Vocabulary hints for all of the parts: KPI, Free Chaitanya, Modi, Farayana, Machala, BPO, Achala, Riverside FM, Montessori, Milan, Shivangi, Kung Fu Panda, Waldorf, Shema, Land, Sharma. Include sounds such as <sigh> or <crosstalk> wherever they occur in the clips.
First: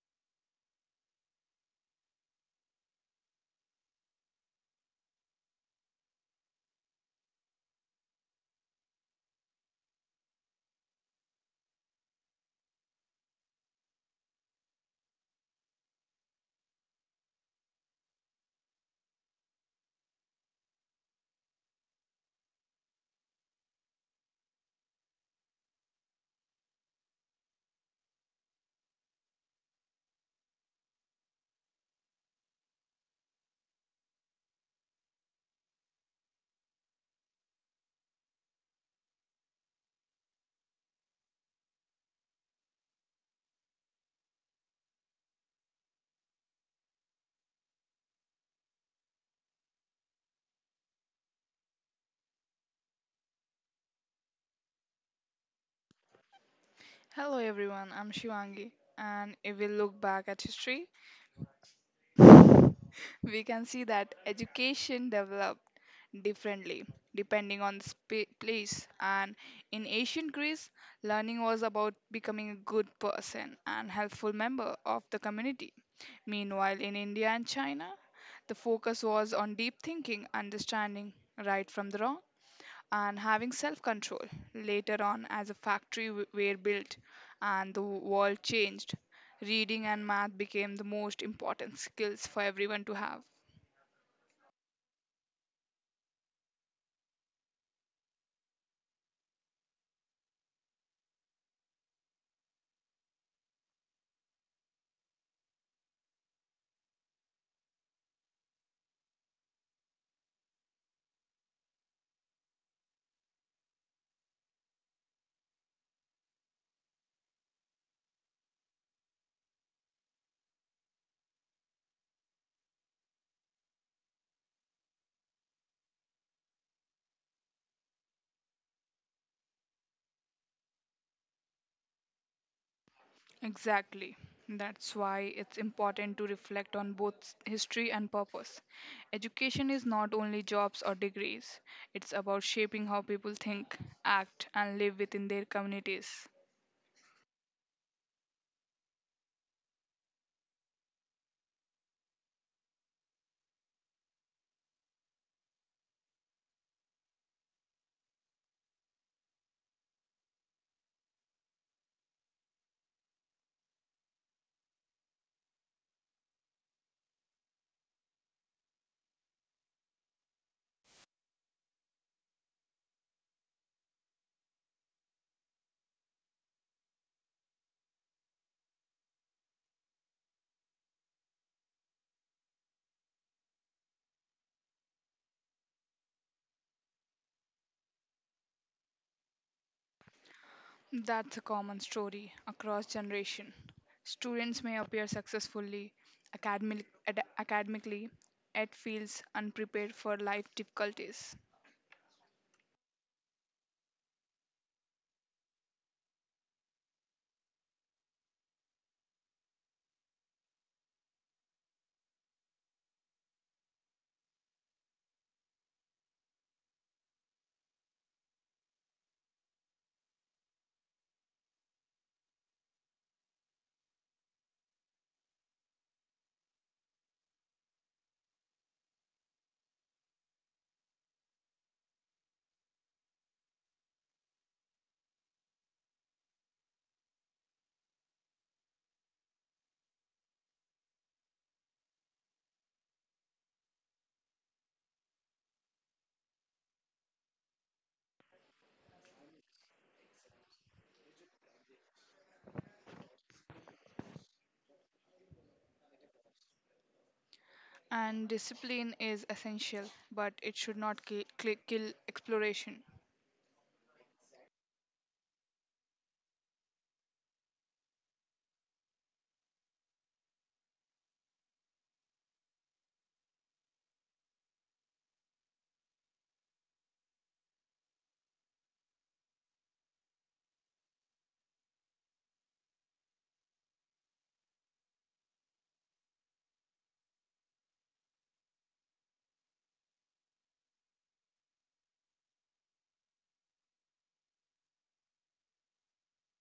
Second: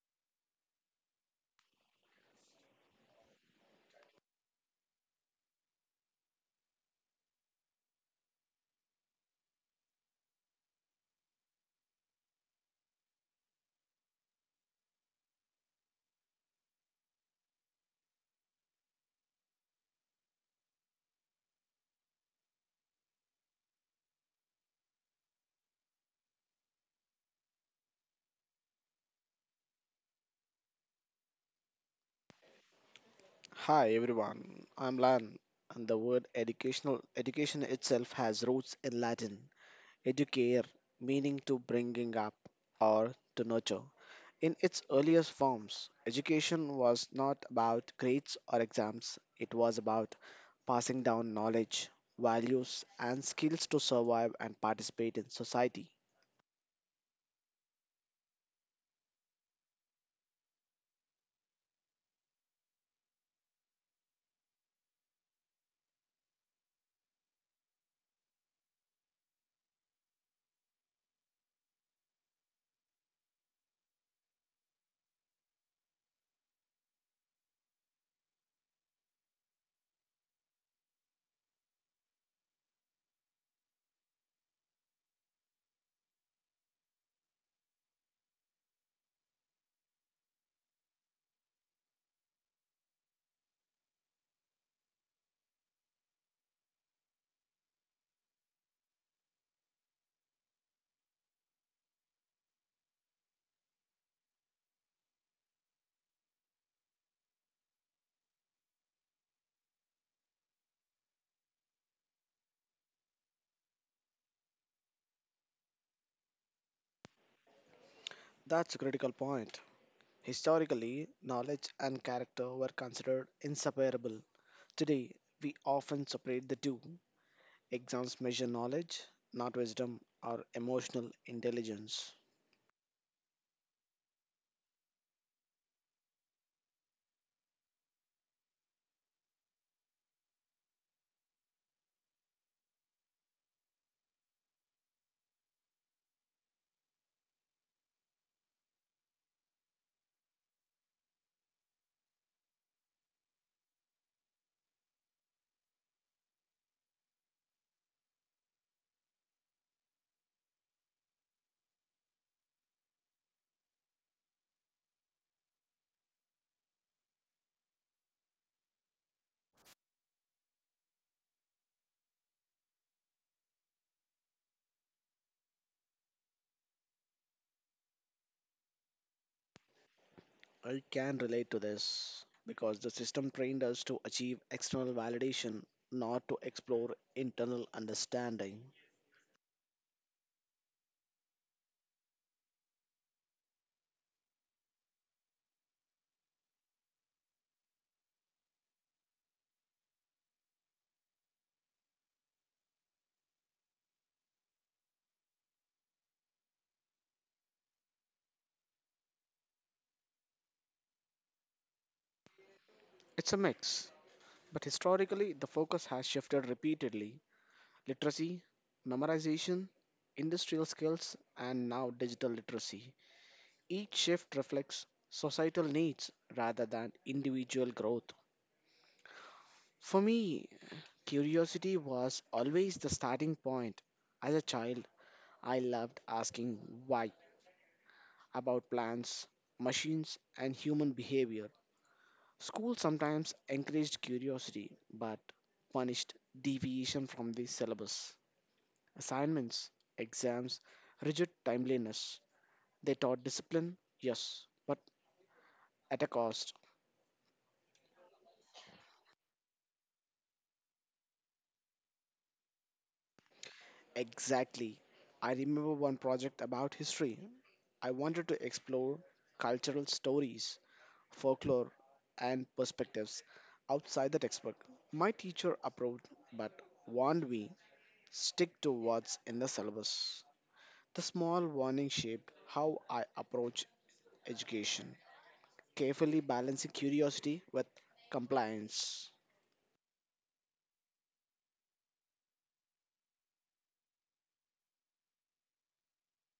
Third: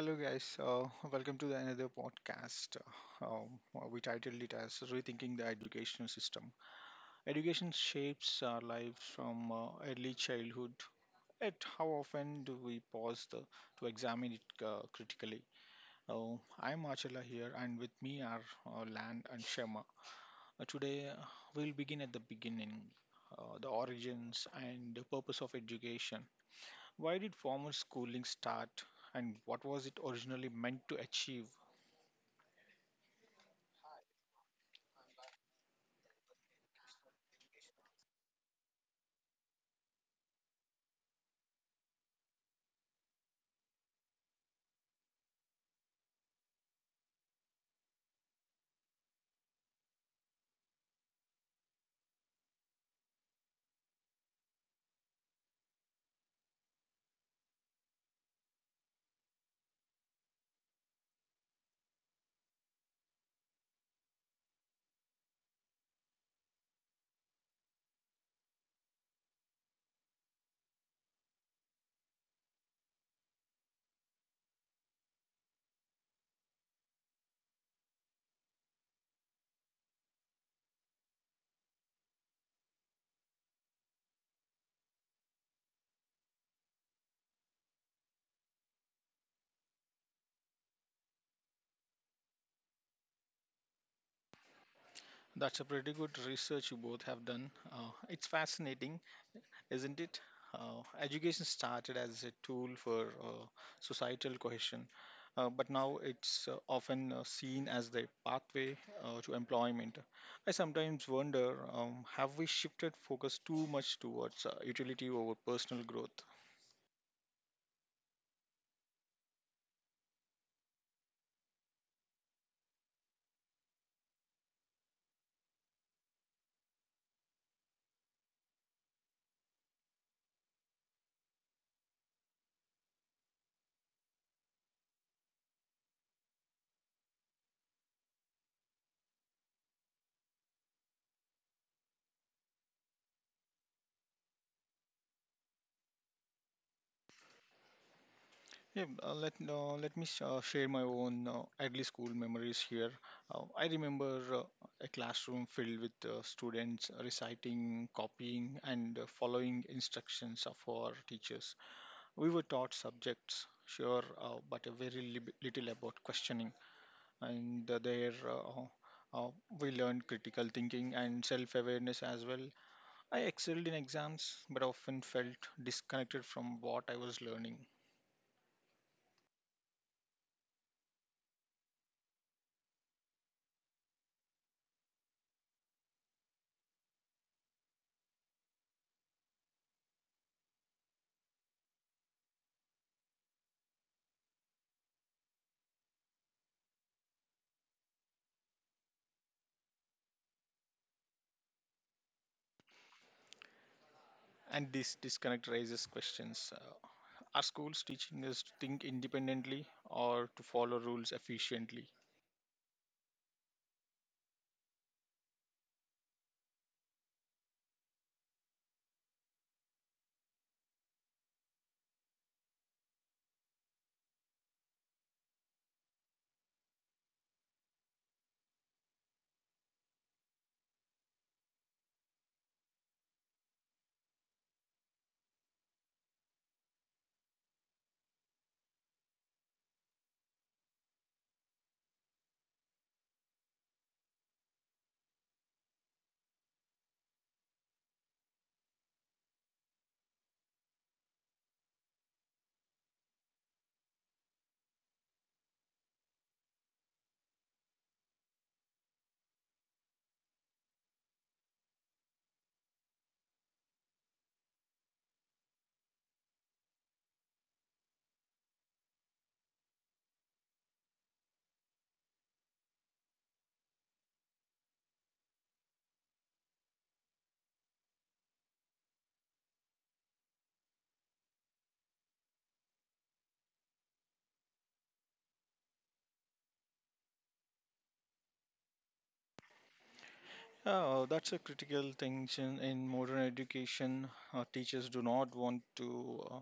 Hello, guys. Welcome to the another podcast. We titled it as "Rethinking the Educational System." Education shapes our lives from early childhood. Yet, how often do we to examine it critically? I'm Achala here, and with me are Land and Shema. Uh, today, uh, we'll begin at the beginning. The origins and the purpose of education. Why did formal schooling start and what was it originally meant to achieve? Hi everyone, I'm Lan, and the word education itself has roots in Latin educare, meaning to bringing up or to nurture. In its earliest forms, education was not about grades or exams, it was about passing down knowledge, values, and skills to survive and participate in society. Hello everyone, I'm Shivangi, and if we look back at history, <laughs> we can see that education developed differently depending on the place. And in ancient Greece, learning was about becoming a good person and helpful member of the community. Meanwhile, in India and China, the focus was on deep thinking, understanding right from the wrong, and having self control. Later on, as a were built and the world changed, reading and math became the most important skills for everyone to have. That's a pretty good research you both have done. It's fascinating, isn't it? Education started as a tool for societal cohesion, but now it's often seen as the pathway to employment. I sometimes wonder have we shifted focus too much towards utility over personal growth? That's a critical point. Historically, knowledge and character were considered inseparable. Today, we often separate the two. Exams measure knowledge, not wisdom or emotional intelligence. Exactly. That's why it's important to reflect on both history and purpose. Education is not only jobs or degrees, it's about shaping how people think, act, and live within their communities. Yeah, let me share my own early school memories here. I remember a classroom filled with students reciting, copying, and following instructions of our teachers. We were taught subjects, sure, but a very lib little about questioning. And uh, we learned critical thinking and self-awareness as well. I excelled in exams, but often felt disconnected from what I was learning. I can relate to this because the system trained us to achieve external validation, not to explore internal understanding. That's a common story across generation. Students may appear successfully academic, academically, yet feels unprepared for life difficulties. And this disconnect raises questions. Are schools teaching us to think independently or to follow rules efficiently? It's a mix, but historically, the focus has shifted repeatedly. Literacy, memorization, industrial skills, and now digital literacy. Each shift reflects societal needs rather than individual growth. For me, curiosity was always the starting point. As a child, I loved asking why about plants, machines, and human behavior. School sometimes encouraged curiosity but punished deviation from the syllabus. Assignments, exams, rigid timeliness. They taught discipline, yes, but at a cost. And discipline is essential, but it should not kill exploration. Exactly. I remember one project about history. I wanted to explore cultural stories, folklore, and perspectives outside the textbook. My teacher approved but warned me stick to what's in the syllabus. The small warning shaped how I approach education, carefully balancing curiosity with compliance. Oh, that's a critical tension in modern education. Teachers do not want to uh,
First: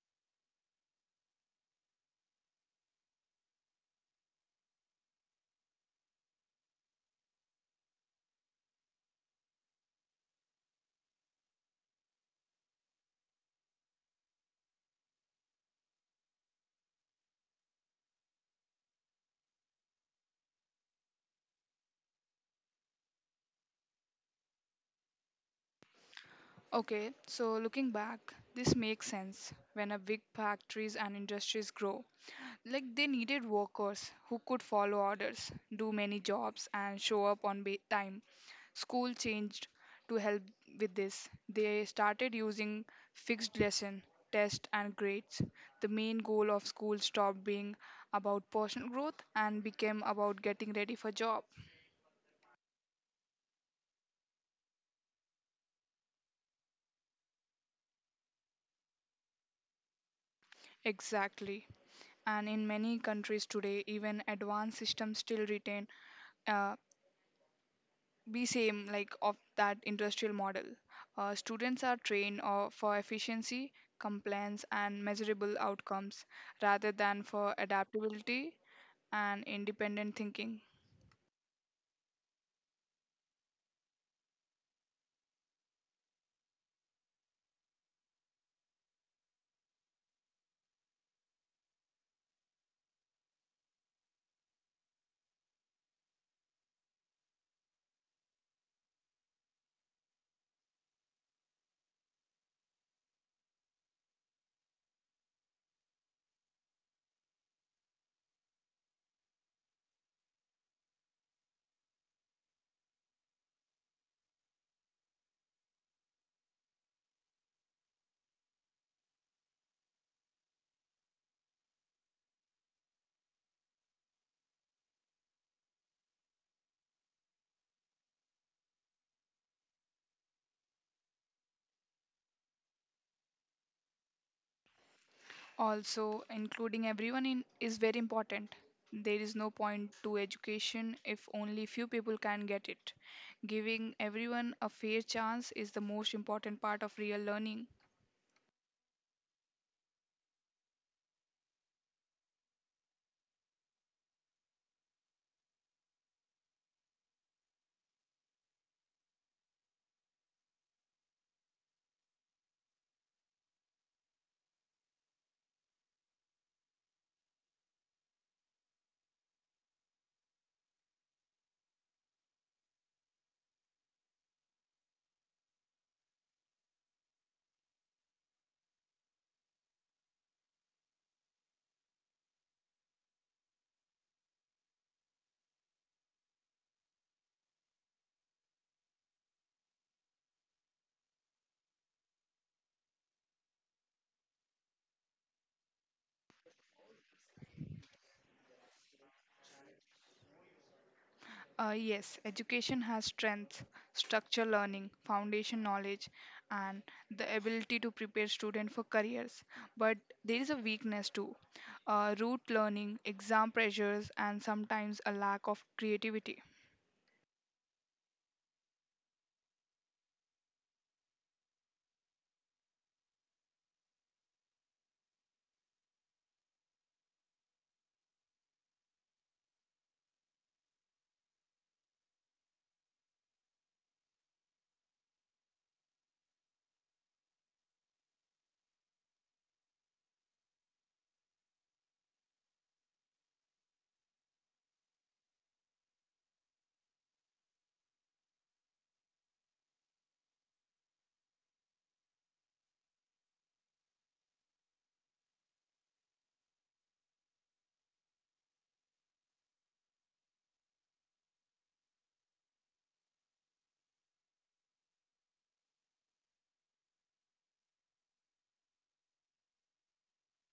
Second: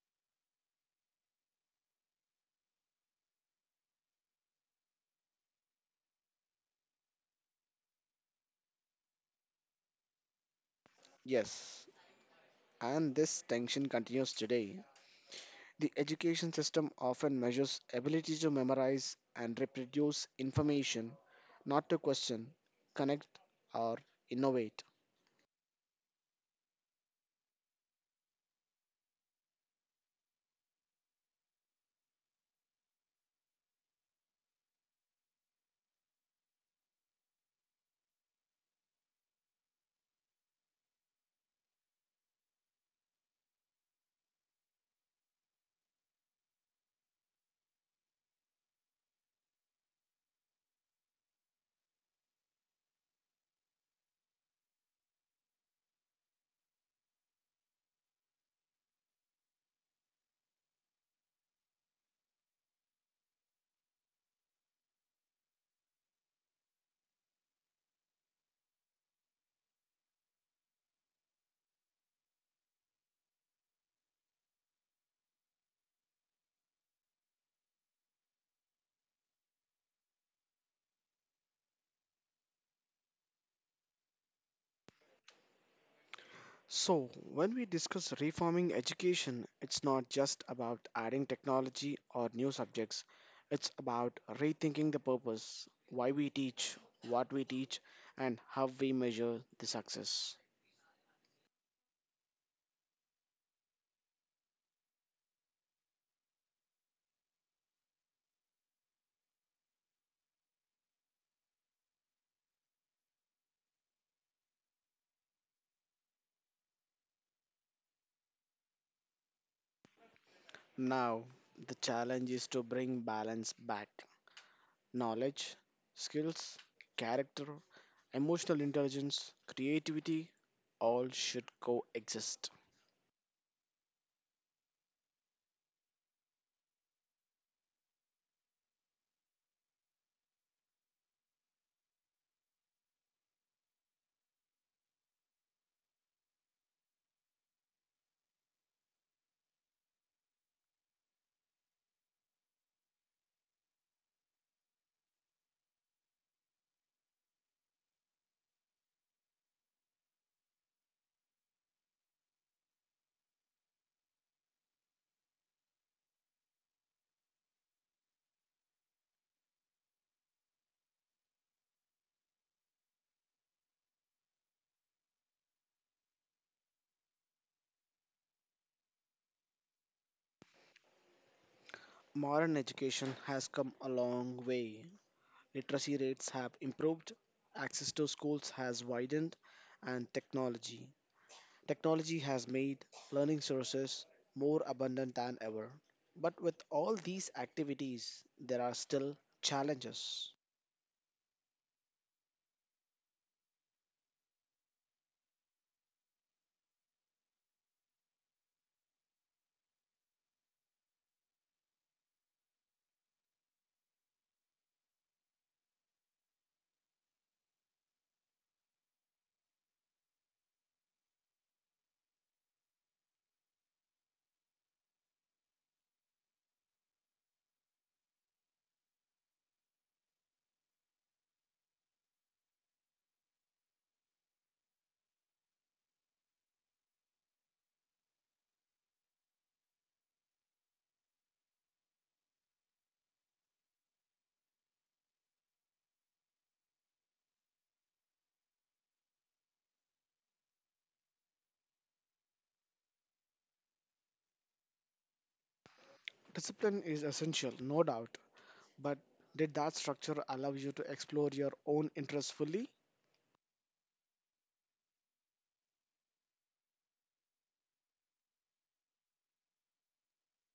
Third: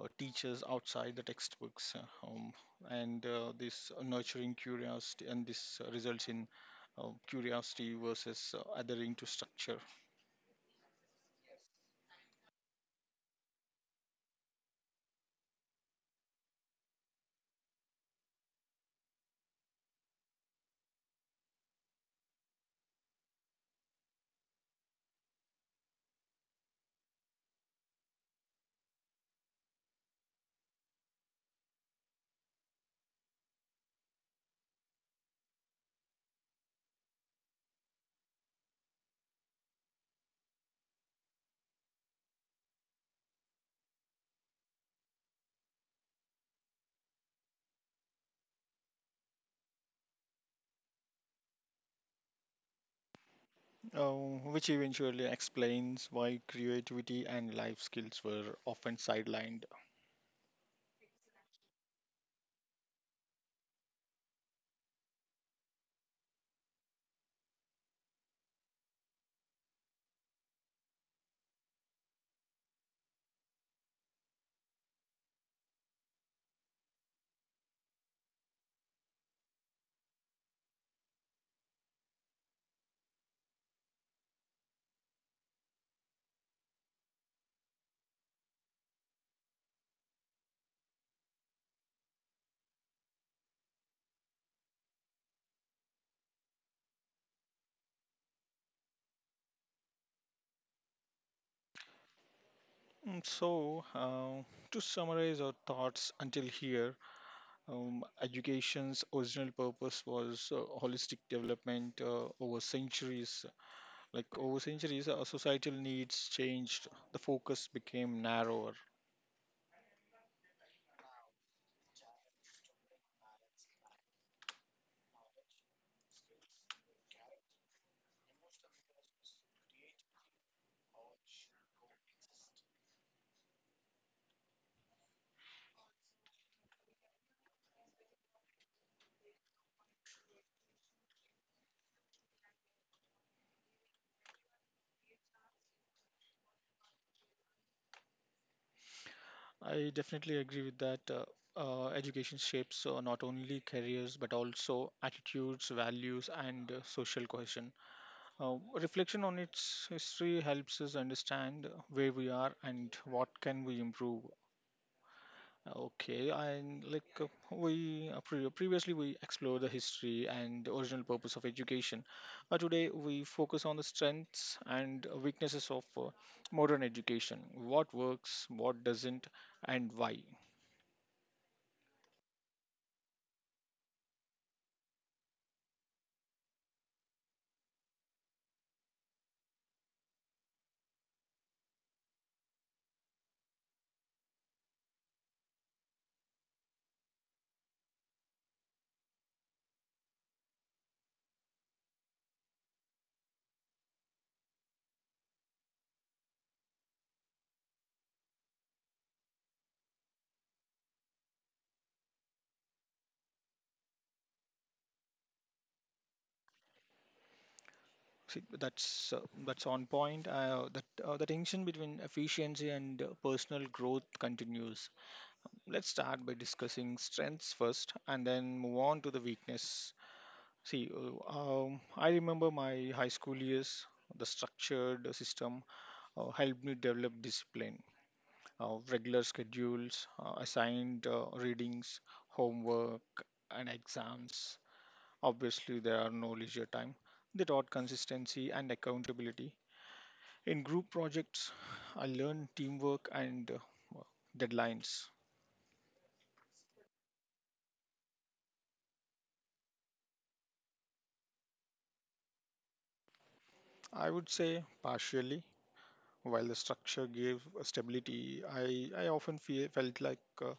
uh, teach us outside the textbooks, and this nurturing curiosity, and this results in curiosity versus adhering to structure, Yes, and this tension continues today. The education system often measures ability to memorize and reproduce information, not to question, connect, or innovate. Okay, so looking back, this makes sense. When a big factories and industries grow, like they needed workers who could follow orders, do many jobs, and show up on time. School changed to help with this. They started using fixed lesson, test, and grades. The main goal of school stopped being about personal growth and became about getting ready for job. Which eventually explains why creativity and life skills were often sidelined. Exactly. And in many countries today, even advanced systems still retain uh, be same like of that industrial model. Students are trained for efficiency, compliance, and measurable outcomes rather than for adaptability and independent thinking. So, when we discuss reforming education, it's not just about adding technology or new subjects. It's about rethinking the purpose, why we teach, what we teach, and how we measure the success. So, to summarize our thoughts until here, education's original purpose was holistic development over centuries. Like over centuries, our societal needs changed. The focus became narrower. Now, the challenge is to bring balance back. Knowledge, skills, character, emotional intelligence, creativity, all should coexist. Also, including everyone in is very important. There is no point to education if only few people can get it. Giving everyone a fair chance is the most important part of real learning. I definitely agree with that. Education shapes not only careers but also attitudes, values, and social cohesion. Reflection on its history helps us understand where we are and what can we improve. Okay, and we previously we explored the history and the original purpose of education. Today we focus on the strengths and weaknesses of modern education. What works, what doesn't, and why. Modern education has come a long way literacy rates have improved, access to schools has widened, and technology has made learning sources more abundant than ever. But with all these activities, there are still challenges. Yes, education has strengths, structure learning, foundation knowledge, and the ability to prepare students for careers. But there is a weakness too root learning, exam pressures, and sometimes a lack of creativity. See, that's on point. That The tension between efficiency and personal growth continues. Let's start by discussing strengths first, and then move on to the weakness. See, uh, I remember my high school years. The structured system helped me develop discipline, regular schedules, assigned readings, homework, and exams. Obviously, there are no leisure time. They taught consistency and accountability. In group projects, I learned teamwork and deadlines. Discipline is essential, no doubt, but did that structure allow you to explore your own interests fully? I would say partially. While the structure gave stability, I often felt like uh,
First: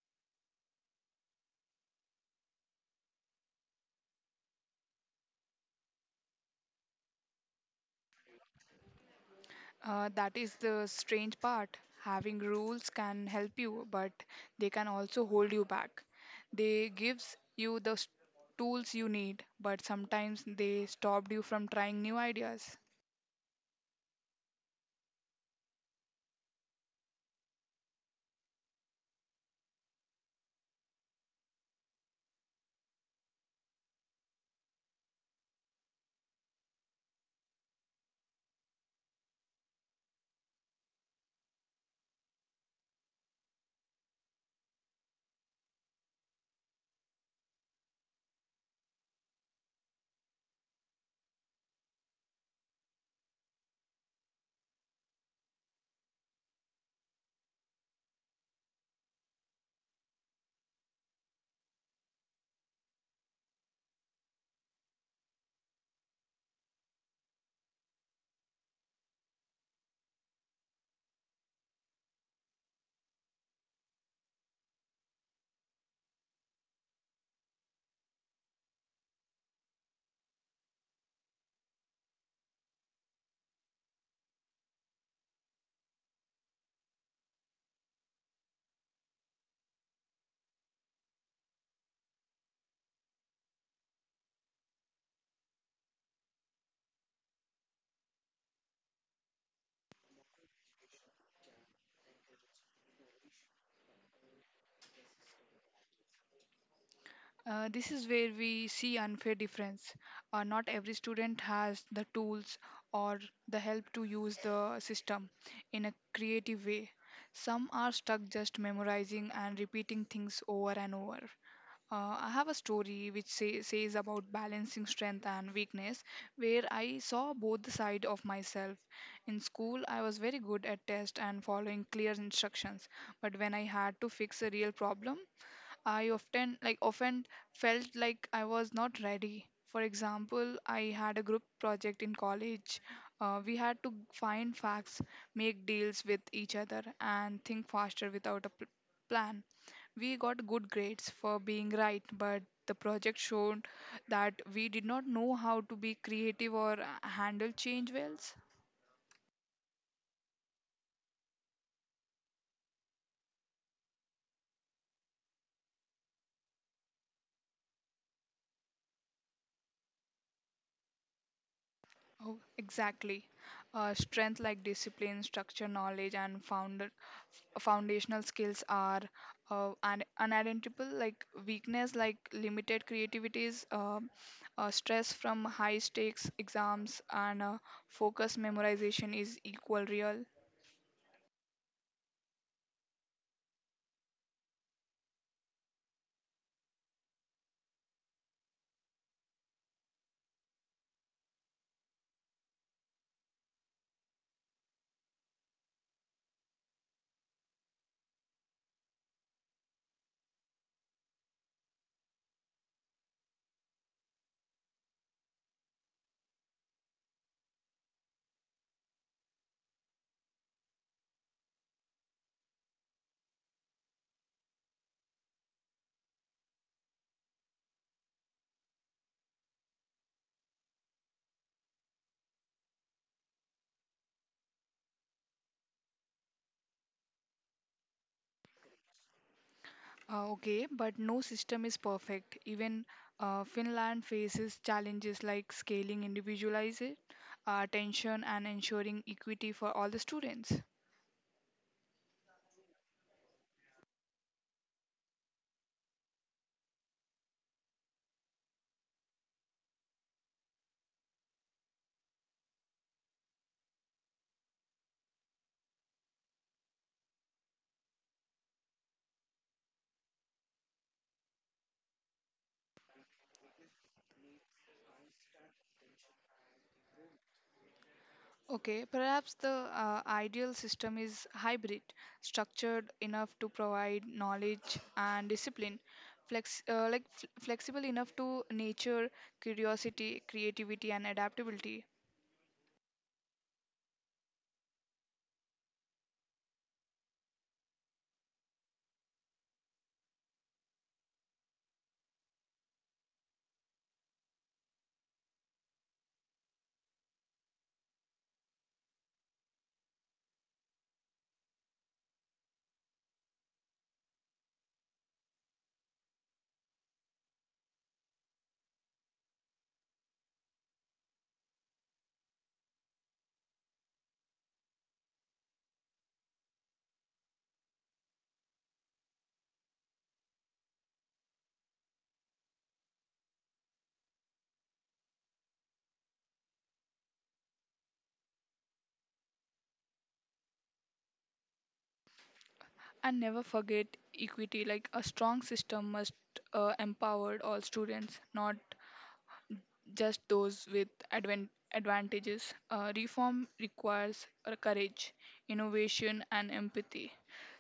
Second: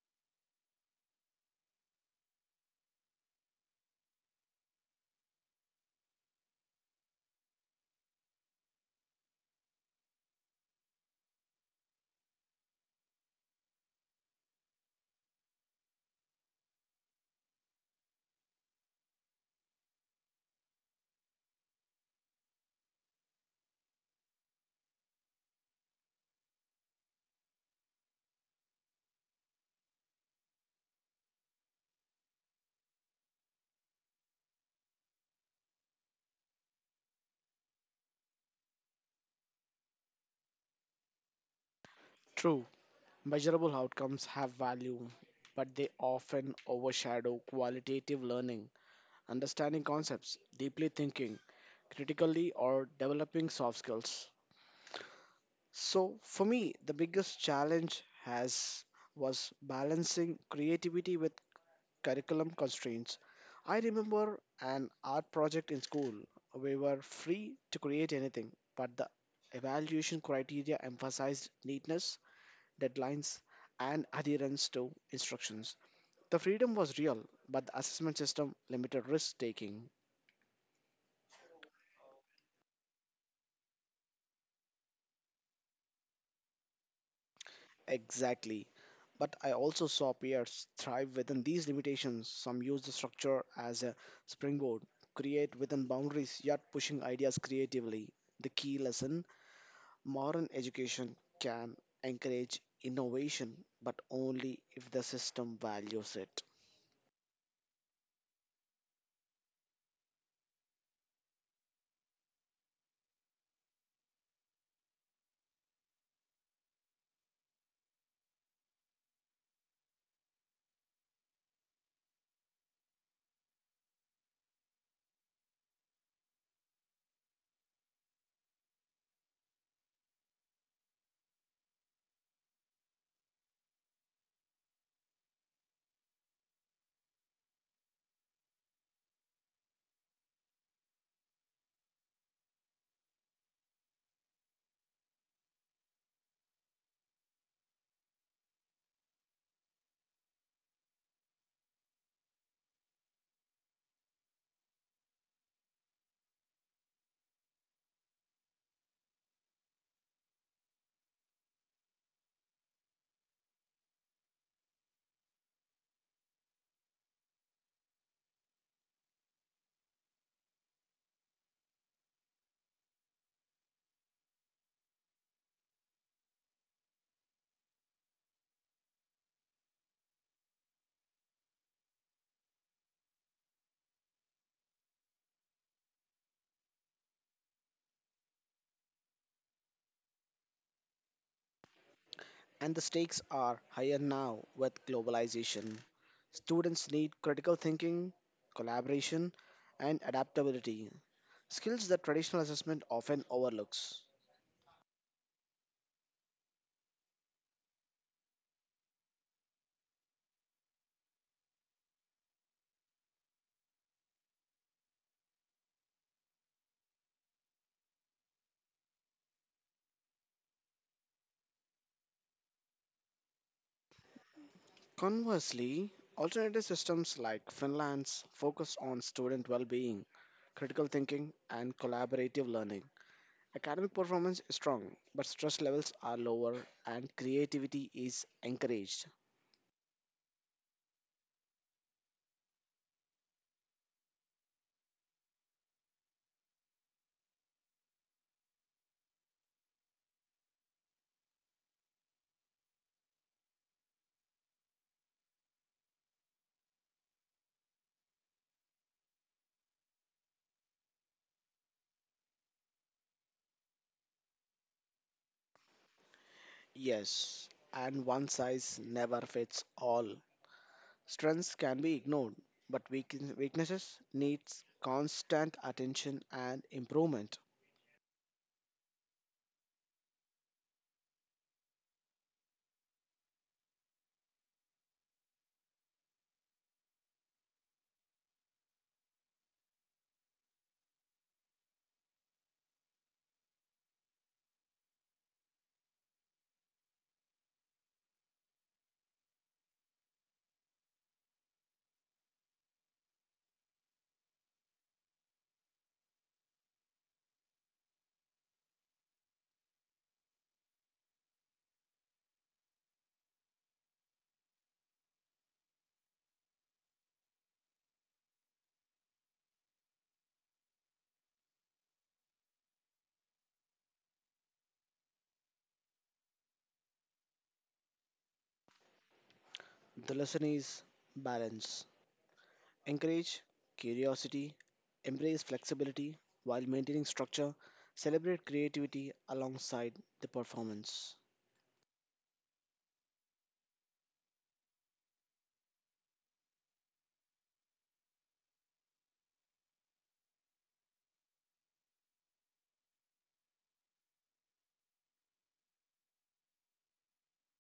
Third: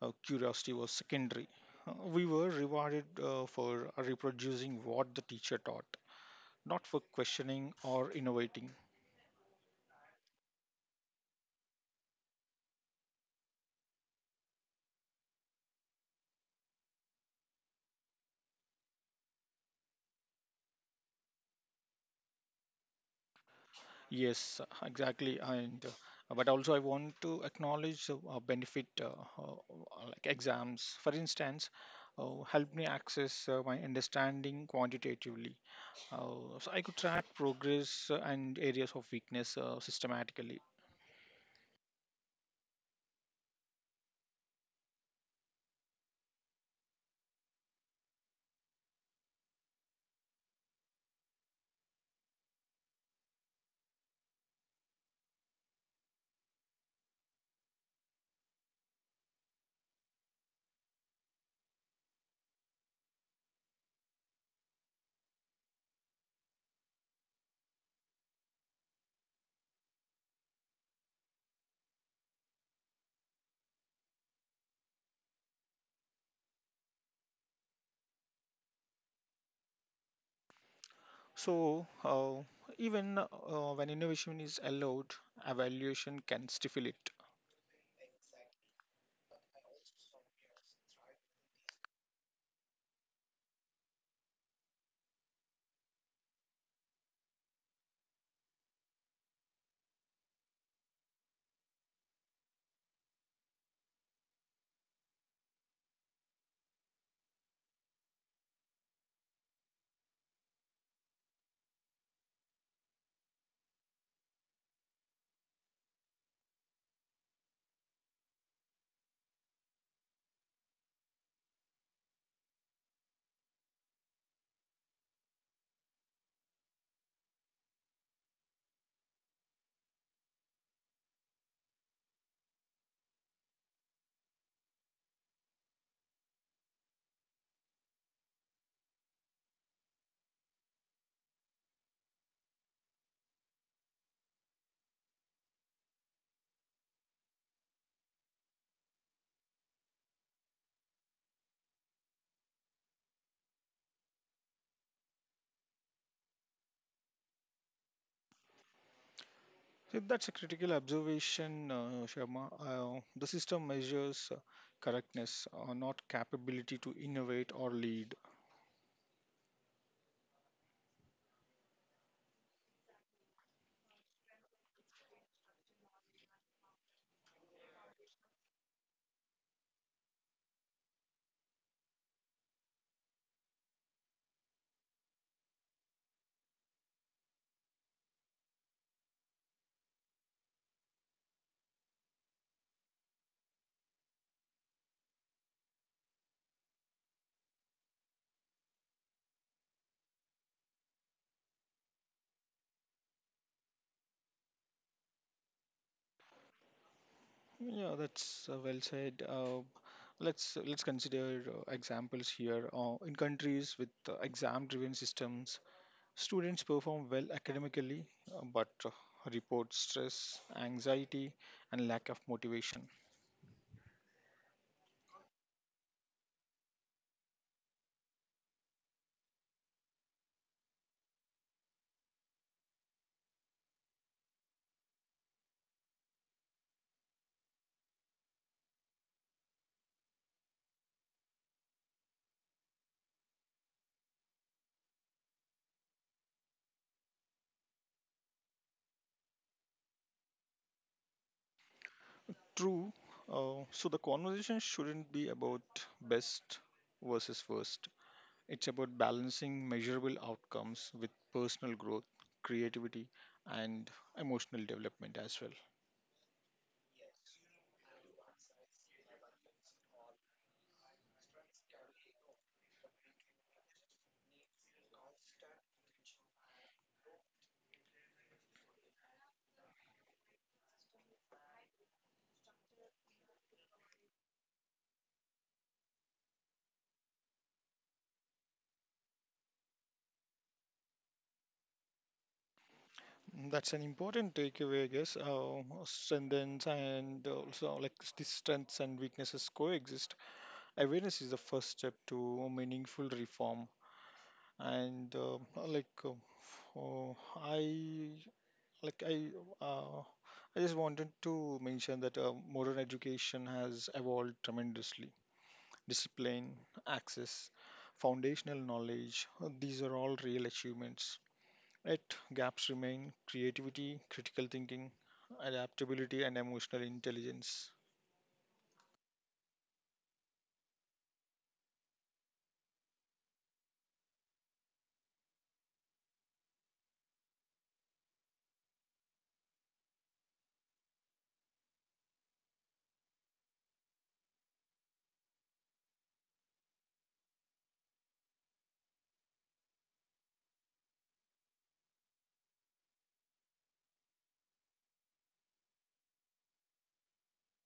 uh, curiosity was secondary. We were rewarded for reproducing what the teacher taught, not for questioning or innovating. That is the strange part. Having rules can help you, but they can also hold you back. They gives you the tools you need, but sometimes they stopped you from trying new ideas. Yes, exactly. And but also, I want to acknowledge the benefit uh, like exams, for instance, helped me access my understanding quantitatively. So I could track progress and areas of weakness systematically. True, measurable outcomes have value, but they often overshadow qualitative learning. Understanding concepts, deeply thinking critically, or developing soft skills. So for me, the biggest challenge has was balancing creativity with curriculum constraints. I remember an art project in school. We were free to create anything, but the evaluation criteria emphasized neatness, deadlines, and adherence to instructions. The freedom was real, but the assessment system limited risk taking. So, even when innovation is allowed, evaluation can stifle it. Exactly. But I also saw peers thrive within these limitations. Some use the structure as a springboard, create within boundaries, yet pushing ideas creatively. The key lesson modern education can encourage innovation, but only if the system values it. This is where we see unfair difference. Not every student has the tools or the help to use the system in a creative way. Some are stuck just memorizing and repeating things over and over. I have a story which says about balancing strength and weakness, where I saw both the side of myself. In school, I was very good at test and following clear instructions, but when I had to fix a real problem, I often felt like I was not ready. For example, I had a group project in college. We had to find facts, make deals with each other, and think faster without a plan. We got good grades for being right, but the project showed that we did not know how to be creative or handle change wells. So that's a critical observation, Sharma. The system measures correctness, not capability to innovate or lead. Oh, exactly. Strength like discipline, structure, knowledge, and founder foundational skills are unidentifiable like weakness like limited creativities stress from high stakes exams and focus memorization is equal real. And the stakes are higher now with globalization. Students need critical thinking, collaboration, and adaptability, skills that traditional assessment often overlooks. Yeah, that's well said. Let's consider examples here. In countries with exam-driven systems, students perform well academically, but report stress, anxiety, and lack of motivation. Conversely, alternative systems like Finland's focus on student well being, critical thinking, and collaborative learning. Academic performance is strong, but stress levels are lower and creativity is encouraged. Okay, but no system is perfect even Finland faces challenges like scaling individualized attention and ensuring equity for all the students. True. So the conversation shouldn't be about best versus worst. It's about balancing measurable outcomes with personal growth, creativity, and emotional development as well. Yes, and one size never fits all. Strengths can be ignored, but weaknesses needs constant attention and improvement. Okay, perhaps the ideal system is hybrid, structured enough to provide knowledge and discipline, flexible enough to nature curiosity, creativity, and adaptability. That's an important takeaway, I guess. Strengths and also like the strengths and weaknesses coexist. Awareness is the first step to meaningful reform, and like. Oh, I like uh, I just wanted to mention that modern education has evolved tremendously. Discipline, access, foundational knowledge, these are all real achievements. Yet gaps remain creativity, critical thinking, adaptability, and emotional intelligence. The lesson is balance. Encourage curiosity, embrace flexibility while maintaining structure, celebrate creativity alongside the performance. And never forget equity. Like a strong system must empower all students, not just those with advantages. Reform requires courage, innovation, and empathy.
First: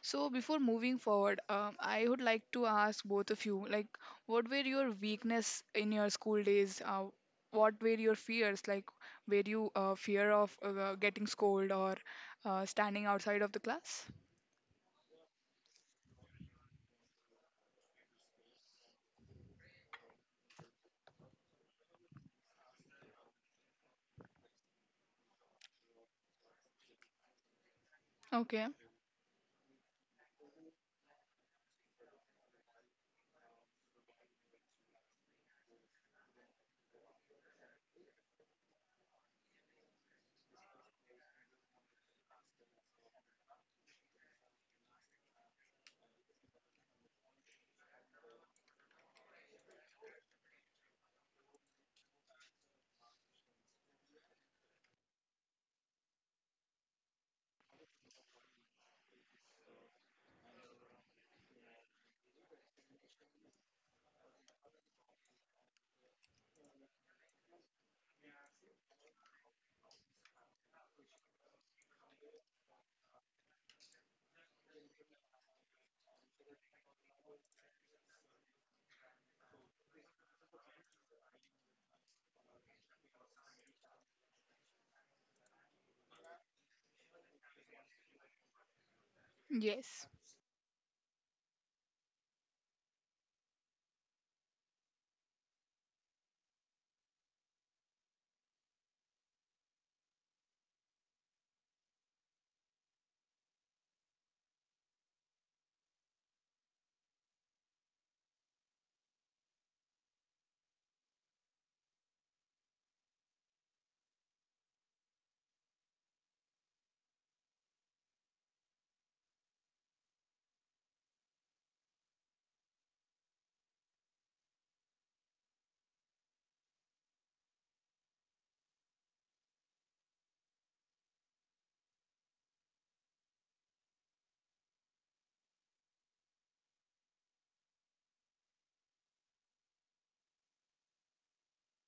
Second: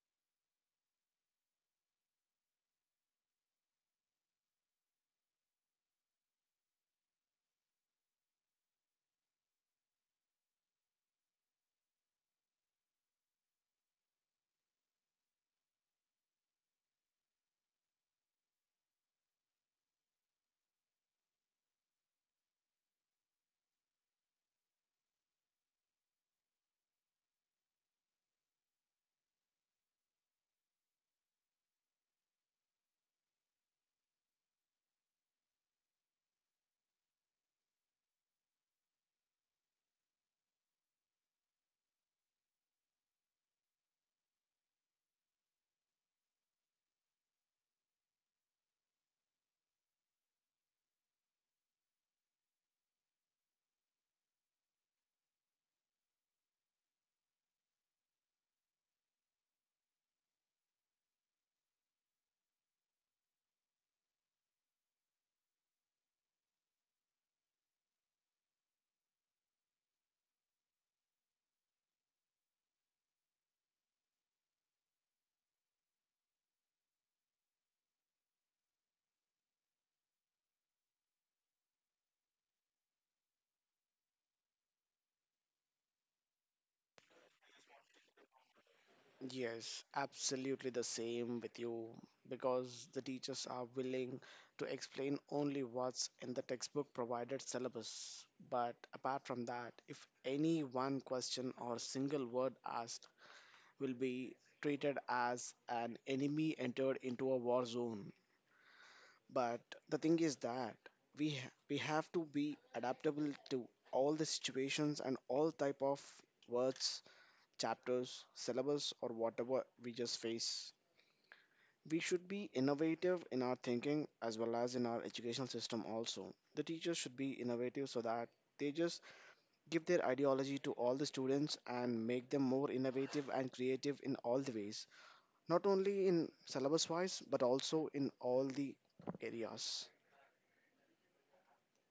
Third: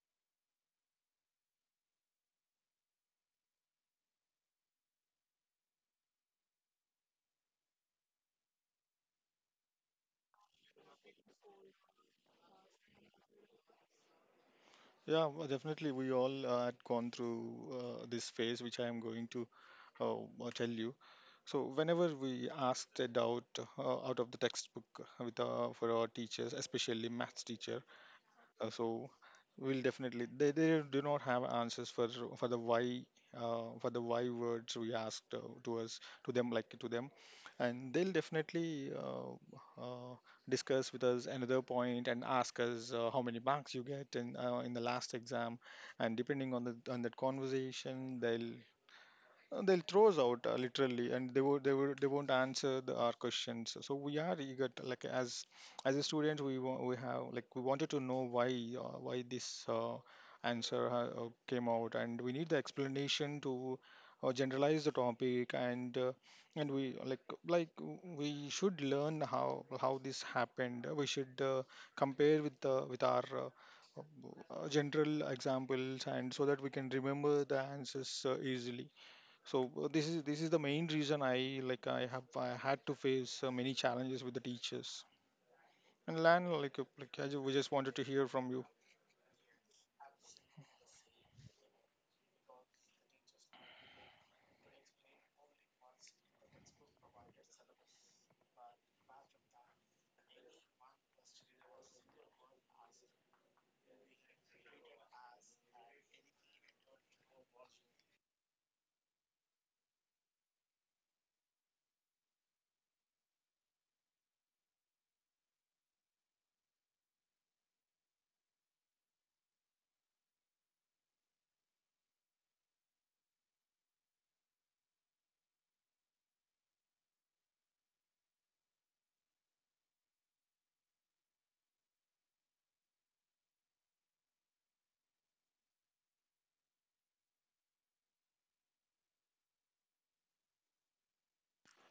So, before moving forward, I would like to ask both of you, like, what were your weakness in your school days? What were your fears? Like, were you fear of getting scolded or standing outside of the class? Yeah, well, definitely. We all had gone through this phase, which I am going to tell you. So, whenever we asked a doubt out of the textbook with for our teachers, especially maths teacher, Okay. uh, so we'll definitely they do not have answers for the why for the why words we asked to us to them like to them, and they'll definitely discuss with us another point and ask us how many marks you get in the last exam, and depending on the on that conversation they'll throw us out literally, and they won't answer our questions. So we are eager, to, as a student, we wa- we have like we wanted to know why this came out, and we need the explanation to generalize the topic, and we like w- we should learn how this happened. We should compare with the with our. General examples and so that we can remember the answers easily. This is the main reason I like I have I had to face many challenges with the teachers. And Lan, like, we just wanted to hear from you. Yes, Yes. absolutely the same with you because the teachers are willing to explain only what's in the textbook provided syllabus. But apart from that, if any one question or single word asked will be treated as an enemy entered into a war zone. But the thing is that we have to be adaptable to all the situations and all type of words, chapters, syllabus, or whatever we just face. We should be innovative in our thinking as well as in our educational system. Also, the teachers should be innovative so that they just give their ideology to all the students and make them more innovative and creative in all the ways, not only in syllabus wise but also in all the areas.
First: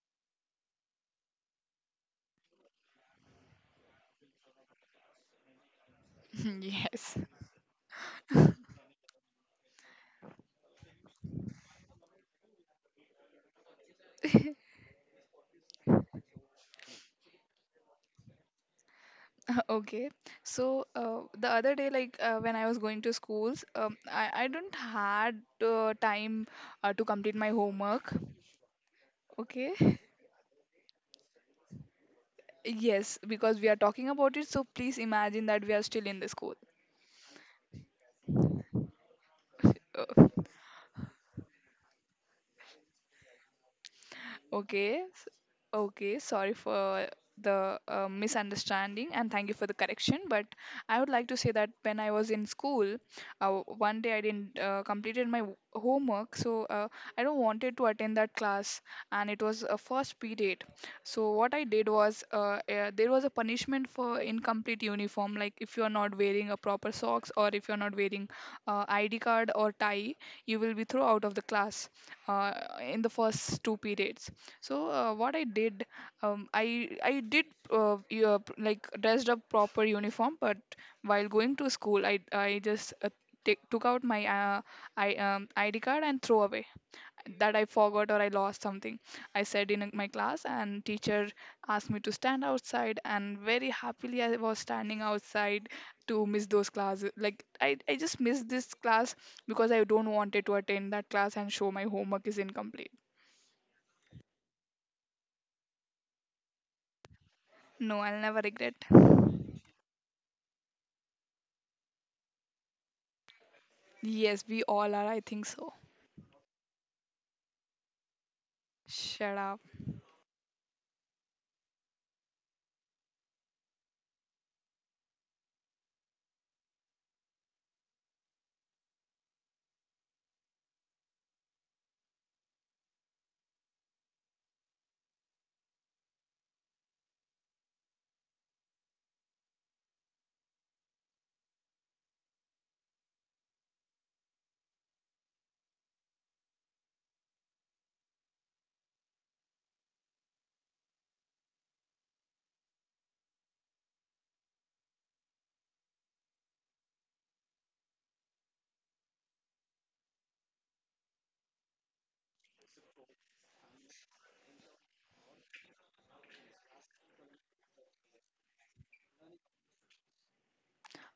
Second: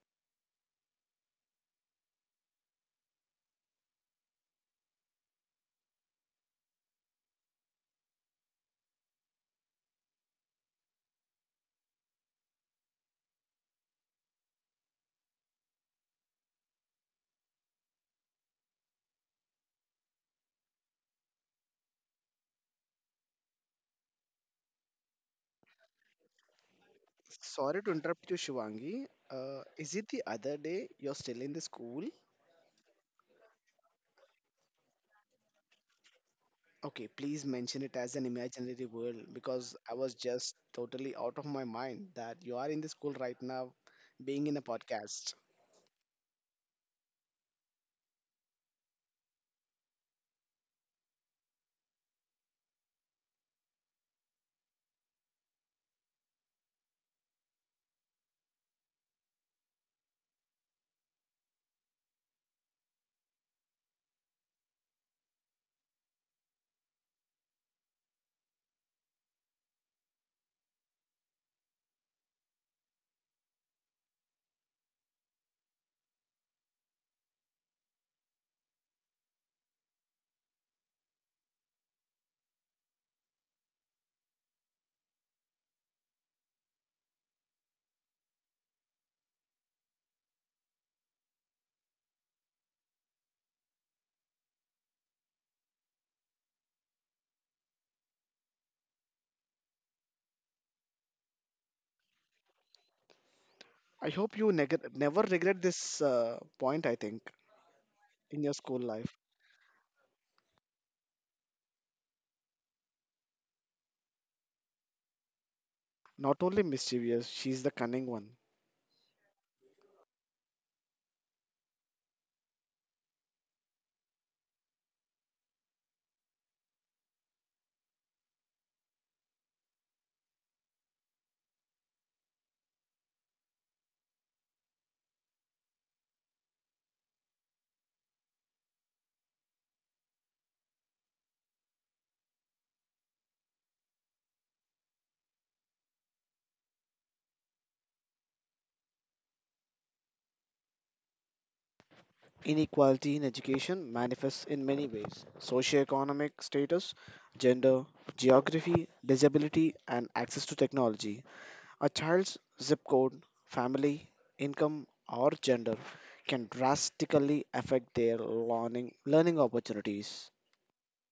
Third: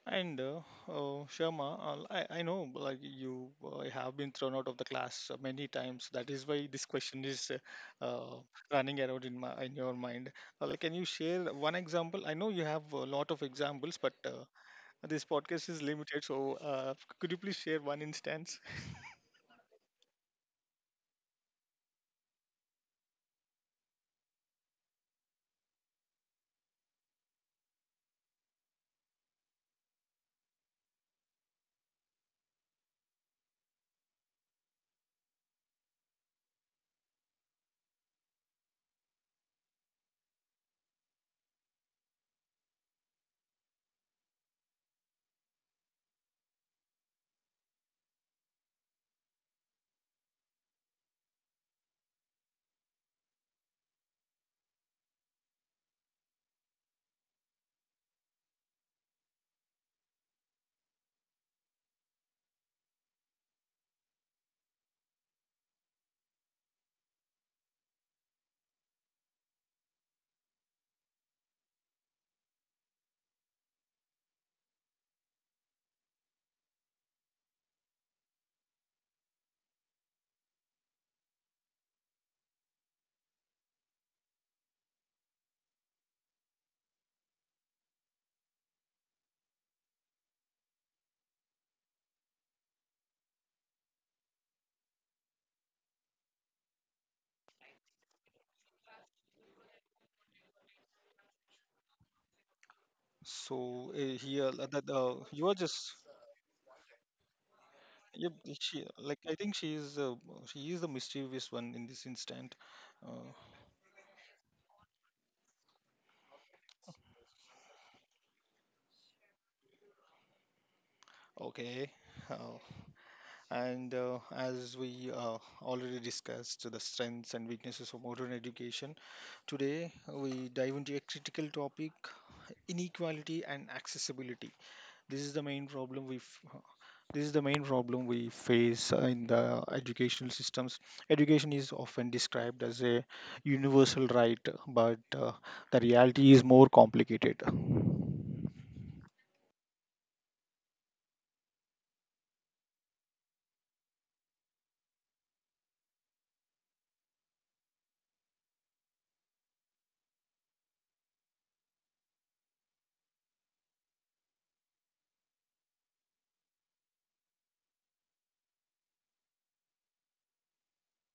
And Sharma, I know like you have been thrown out of the class many times. That is <laughs> why this Yes. question is uh, uh, running around in my in your mind. Can you share one example? I know you have a lot of examples, but this podcast is limited. So, could you please share one instance? <laughs> Okay. So the other day, like when I was going to schools, I don't had time to complete my Sorry to homework. interrupt you, Shivangi. Uh, Okay. is <laughs> it the other day you're still in the school? Yes, because we are talking about it, so please imagine that we are still in the school. Okay, please mention it as an imaginary world because I was Uh, just totally out of my mind that you are in the school right now being in a Okay, podcast. okay, sorry for the misunderstanding and thank you for the correction. But I would like to say that when I was in school, one day I didn't completed my homework, so I don't wanted to attend that class, and it was a first period. So what I did was there was a punishment for incomplete uniform, like if you are not wearing a proper socks or if you are not wearing ID card or tie, you will be thrown out of the class uh, in the first two periods. So what I did, I did like dressed up proper uniform, but while going to school, I just took out my I ID card and throw away that I forgot or I lost something. I said in my class, and teacher asked me to stand outside, and very happily I was standing outside to miss those classes. I just missed this class because I don't wanted to attend that class and show my homework is incomplete. So I hope here you that never you are regret just this point, I think, No, I'll yep, never in your regret. school she life. like I think she is the mischievous one in this instant. Uh, Yes, we all are. I think so. Not only mischievous, she's the cunning one. Shut up. okay, uh, and as we already discussed the strengths and weaknesses of modern education, today we dive into a critical topic: inequality and accessibility. This is the main problem we f- This is the main problem we face in the educational systems. Education is often described as a universal right, but the reality is more complicated. Inequality in education manifests in many ways socioeconomic status, gender, geography, disability, and access to technology. A child's zip code, family, income, or gender can drastically affect their learning opportunities.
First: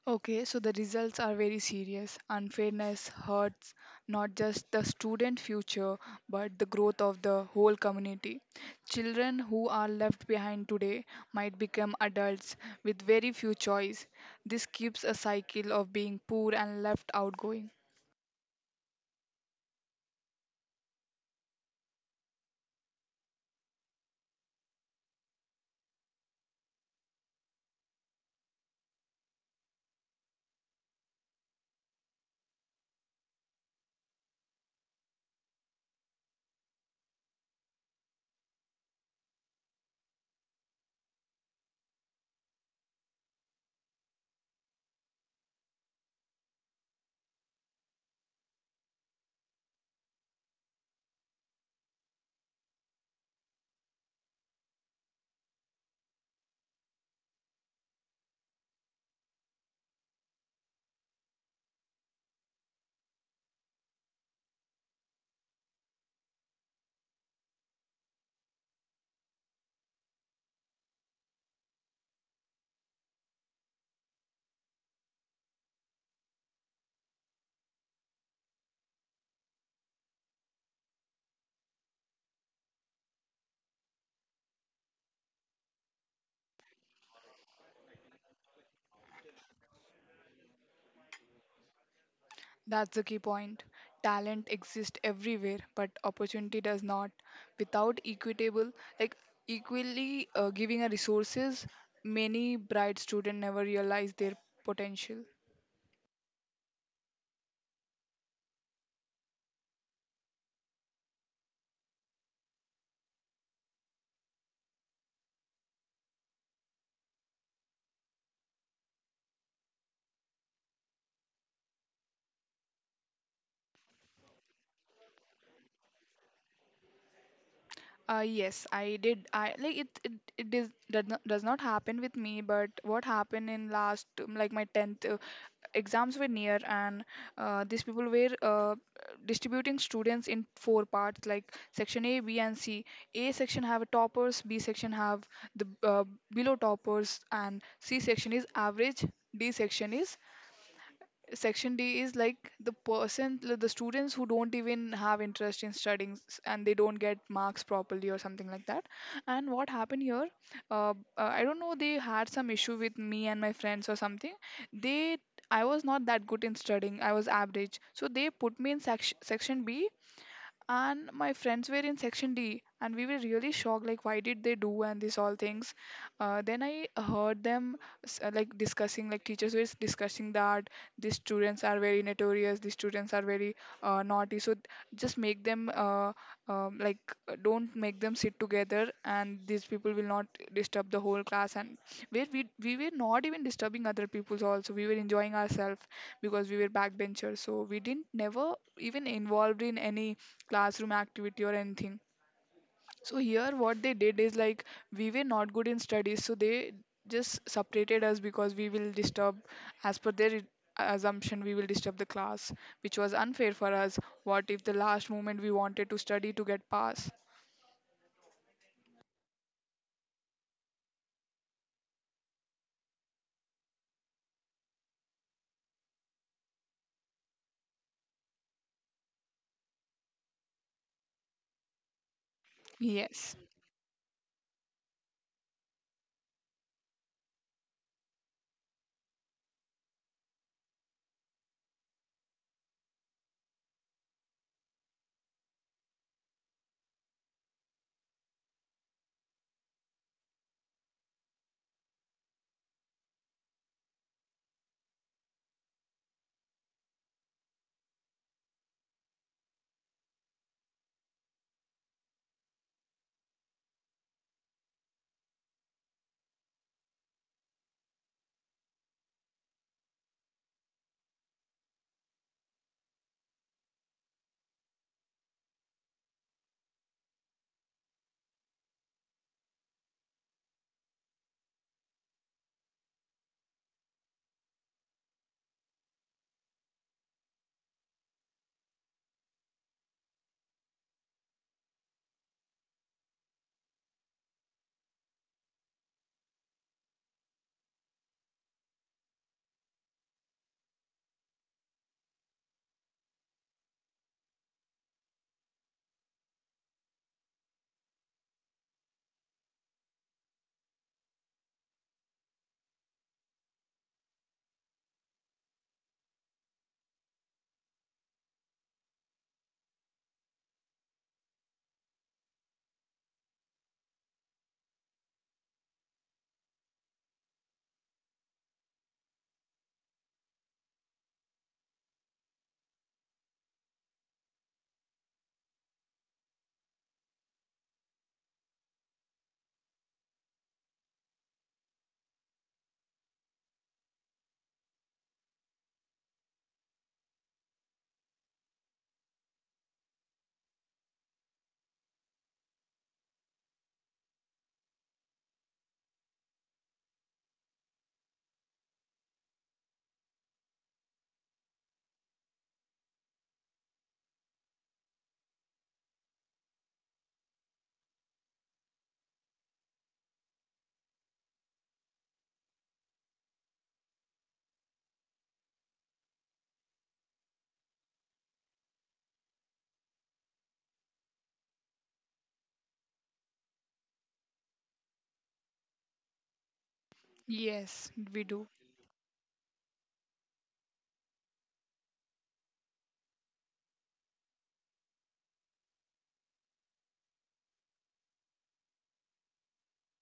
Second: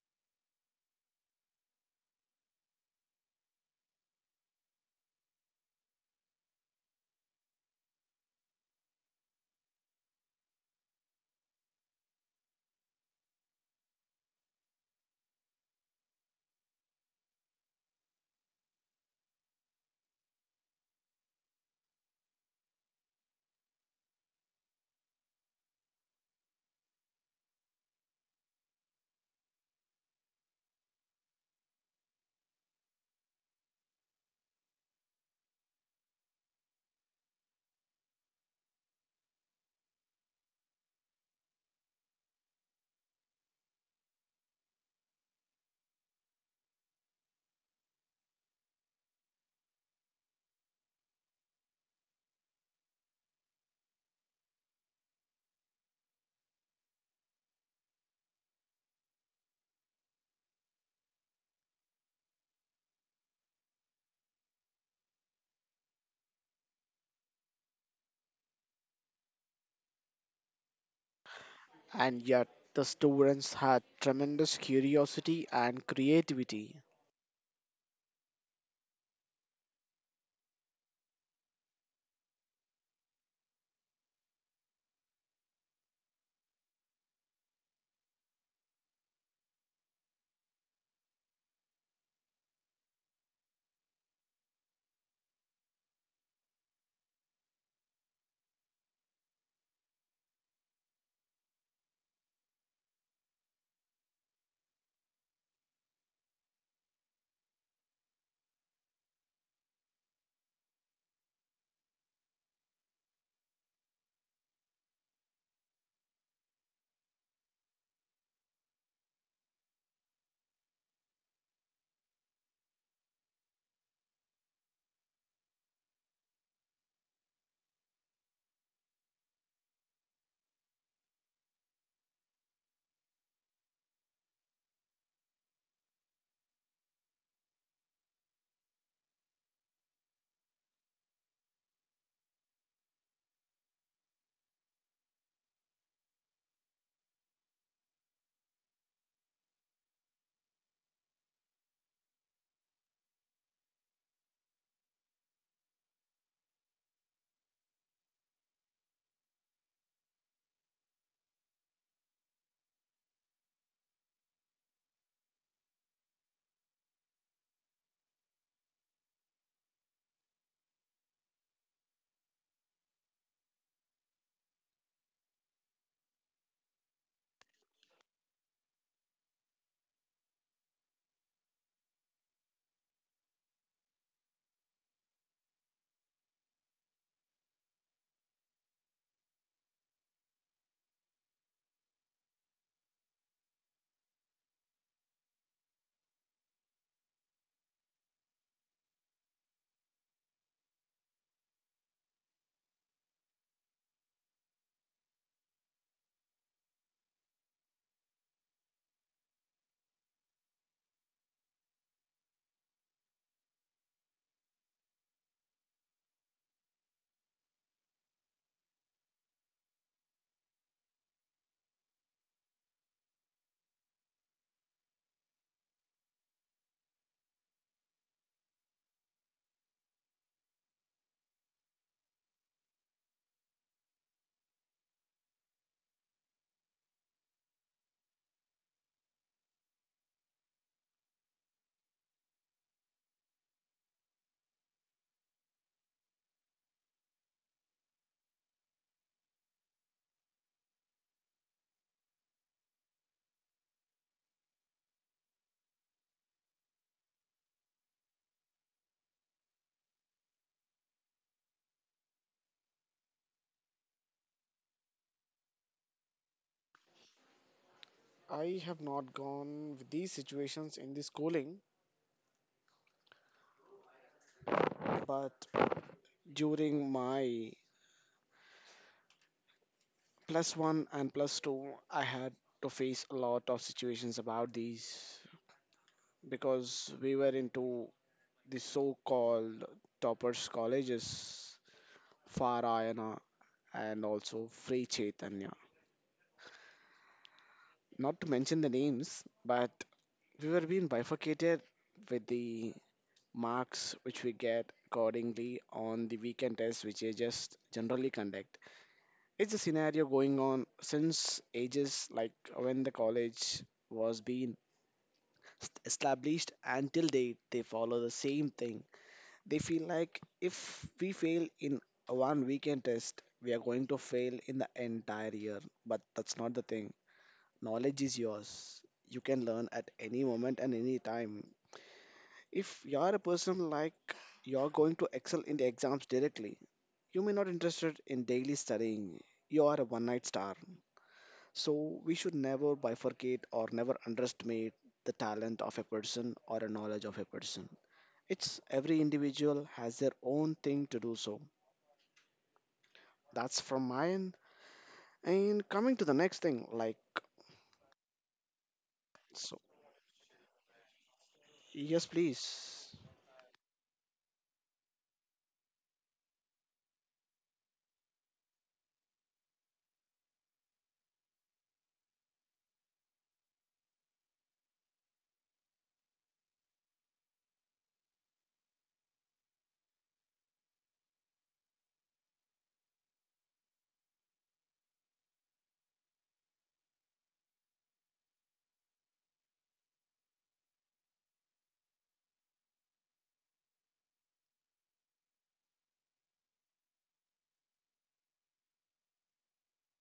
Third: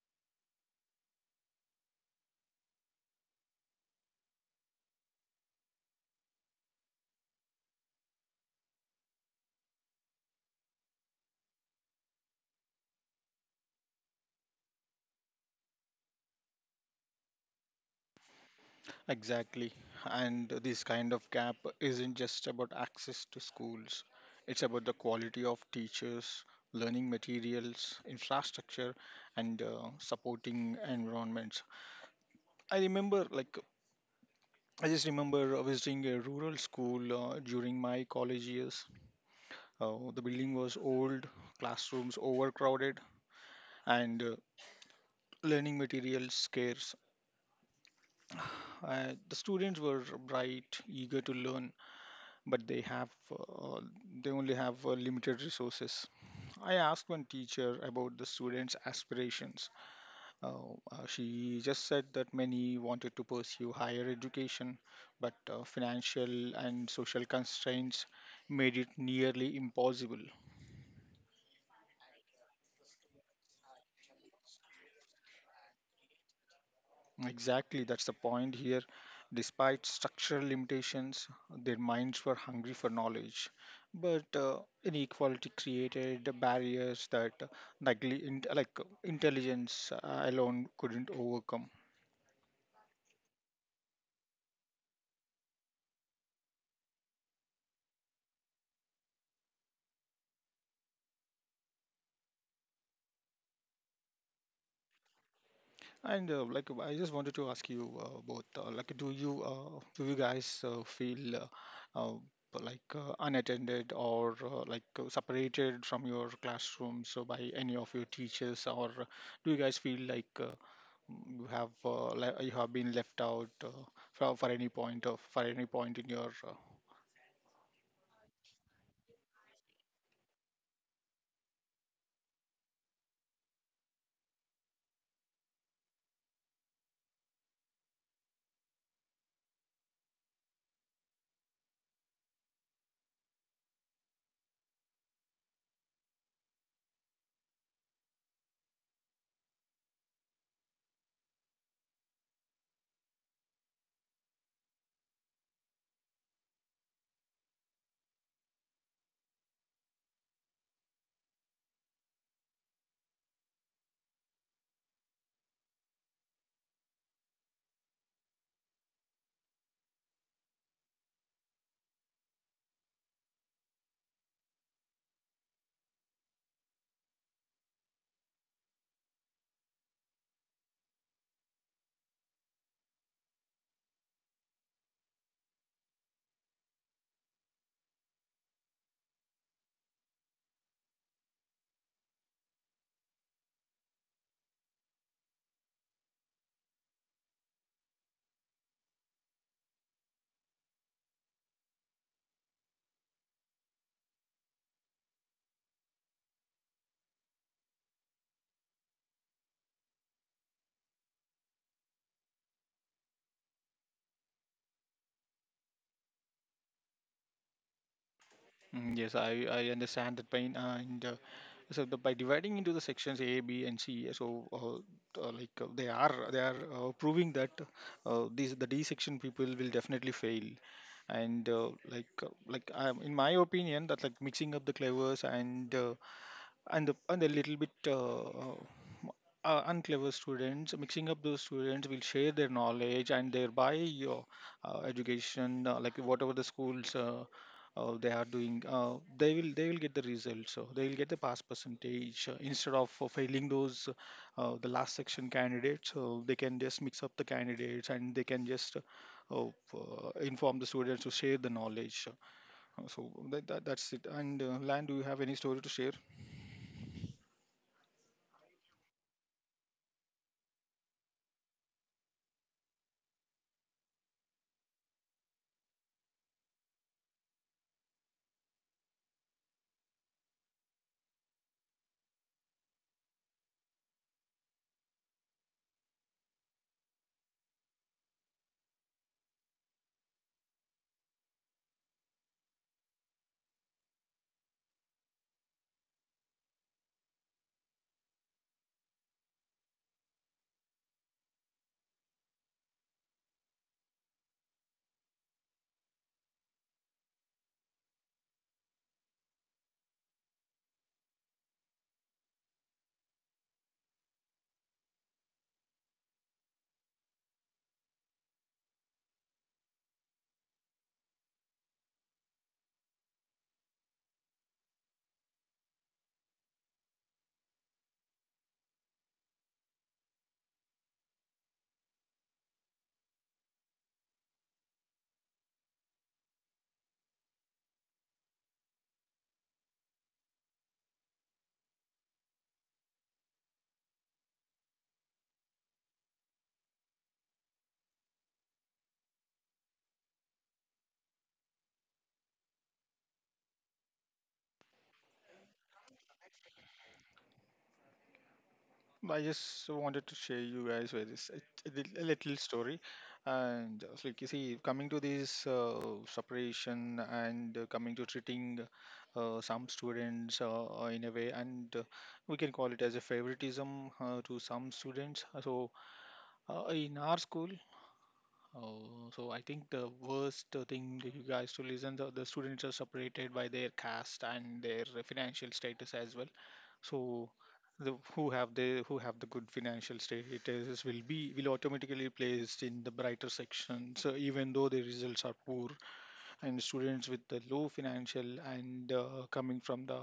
Okay, so the results are very serious. Unfairness hurts not just the student future but the growth of the whole community. Children who are left behind today might become adults with very few choice. This keeps a cycle of being poor and left out going. Exactly. And this kind of gap isn't just about access to schools, it's about the quality of teachers, learning materials, infrastructure, and supporting environments. I remember, like, I just remember visiting a rural school during my college years. The building was old, classrooms overcrowded, and learning materials scarce. The students were bright, eager to learn, but they only have limited resources. I asked one teacher about the students' aspirations. She just said that many wanted to pursue higher education, but financial and social constraints made it nearly impossible. And yet, the students had tremendous curiosity and creativity. Exactly, that's the point here. Despite structural limitations, their minds were hungry for knowledge. But inequality created the barriers that nightly in, like intelligence alone couldn't overcome. That's the key point. Talent exists everywhere, but opportunity does not. Without equitable, like equally giving a resources, many bright students never realize their potential. And I just wanted to ask you both, do you guys feel uh, like unattended or separated from your classroom so by any of your teachers, or do you guys feel like you have you have been left out for any point in your Yes, I did. I like it. It is, does not happen with me, but what happened in last like my tenth exams were near, and these people were distributing students in four parts like section A, B, and C. A section have toppers, B section have the below toppers, and C section is average, D section is section D is like the person, the students who don't even have interest in studying and they don't get marks properly or something like that. And what happened here, I don't know, they had some issue with me and my friends or something. They I was not that good in studying. I was average. So they put me in section B, and my friends were in section D, and we were really shocked like why did they do and these all things. Then I heard them like discussing, like teachers were discussing that these students are very notorious, these students are very naughty, so just make them um, like don't make them sit together and these people will not disturb the whole class. And where we were not even disturbing other people's, also we were enjoying ourselves because we were backbenchers, so we didn't never even involved in any classroom activity or anything. So here what they did is like we were not good in studies, so they just separated us because we will disturb, as per their assumption, we will disturb the class, which was unfair for us. What if the last moment we wanted to study to get pass? Yes, I understand that pain. And So the, by dividing into the sections A, B, and C, they are proving that these the D section people will definitely fail. And in my Yes. opinion, that like mixing up the clavers and the and a little bit unclever students, mixing up those students will share their knowledge and thereby your education, like whatever the schools they are doing, they will get the results, so they will get the pass percentage instead of failing those the last section candidates, so they can just mix up the candidates and they can just inform the students to share the knowledge. Uh, so that's it. And Lan, do you have any story to share? I have not gone with these situations in the schooling, but during my plus one and plus two, I had to face a lot of situations about these because we were into the so-called toppers colleges, Farayana and also Free Chaitanya. Not to mention the names, but we were being bifurcated with the marks which we get accordingly on the weekend tests which they just generally conduct. It's a scenario going on since ages like when the college was being established until date they follow the same thing. They feel like if we fail in one weekend test, we are going to fail in the entire year. But that's not the thing. Knowledge is yours. You can learn at any moment and any time. If you are a person like you're going to excel in the exams directly, you may not interested in daily studying. You are a one night star. So we should never bifurcate or never underestimate the talent of a person or a knowledge of a person. It's every individual has their own thing to do so. That's from my end. And coming to the next thing, like, I so, just wanted to share you guys with this a a yes, little story, please. and so like you can see, coming to this separation and coming to treating some students in a way, and we can call it as a favoritism to some students. In our school, so I think the worst thing that you guys to listen, the students are separated by their caste and their financial status as well. So Yes, the we who do. have the who have the good financial status will be will automatically placed in the brighter section. So even though the results are poor and students with the low financial and coming from the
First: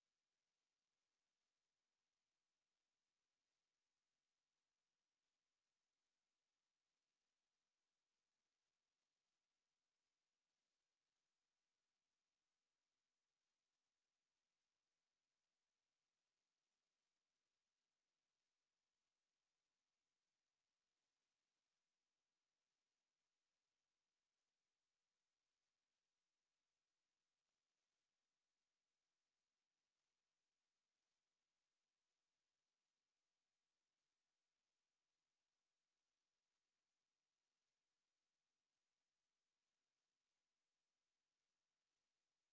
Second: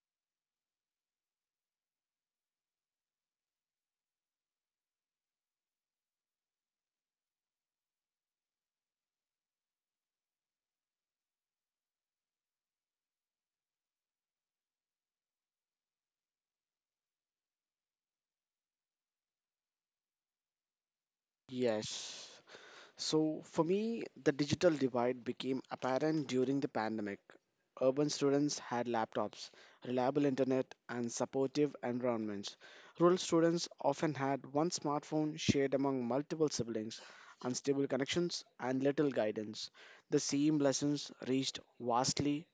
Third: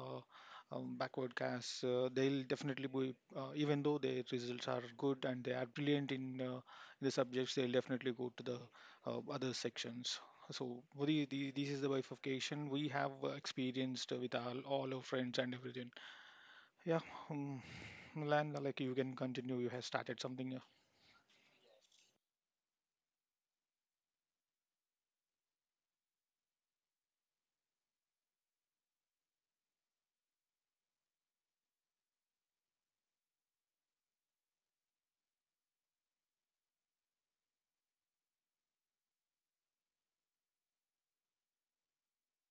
backward caste, they'll definitely be even though their results are good and they are brilliant in the subjects, they'll definitely go to the other sections. So, Modi, this is the bifurcation we have experienced with all our friends and everything. Yeah. um, Milan, like you can continue. You have started something, Yes. So for me, the digital divide became apparent during the pandemic. Urban students had laptops, reliable internet, and supportive environments. Rural students often had one smartphone shared among multiple siblings, unstable connections, and little guidance. The same lessons reached vastly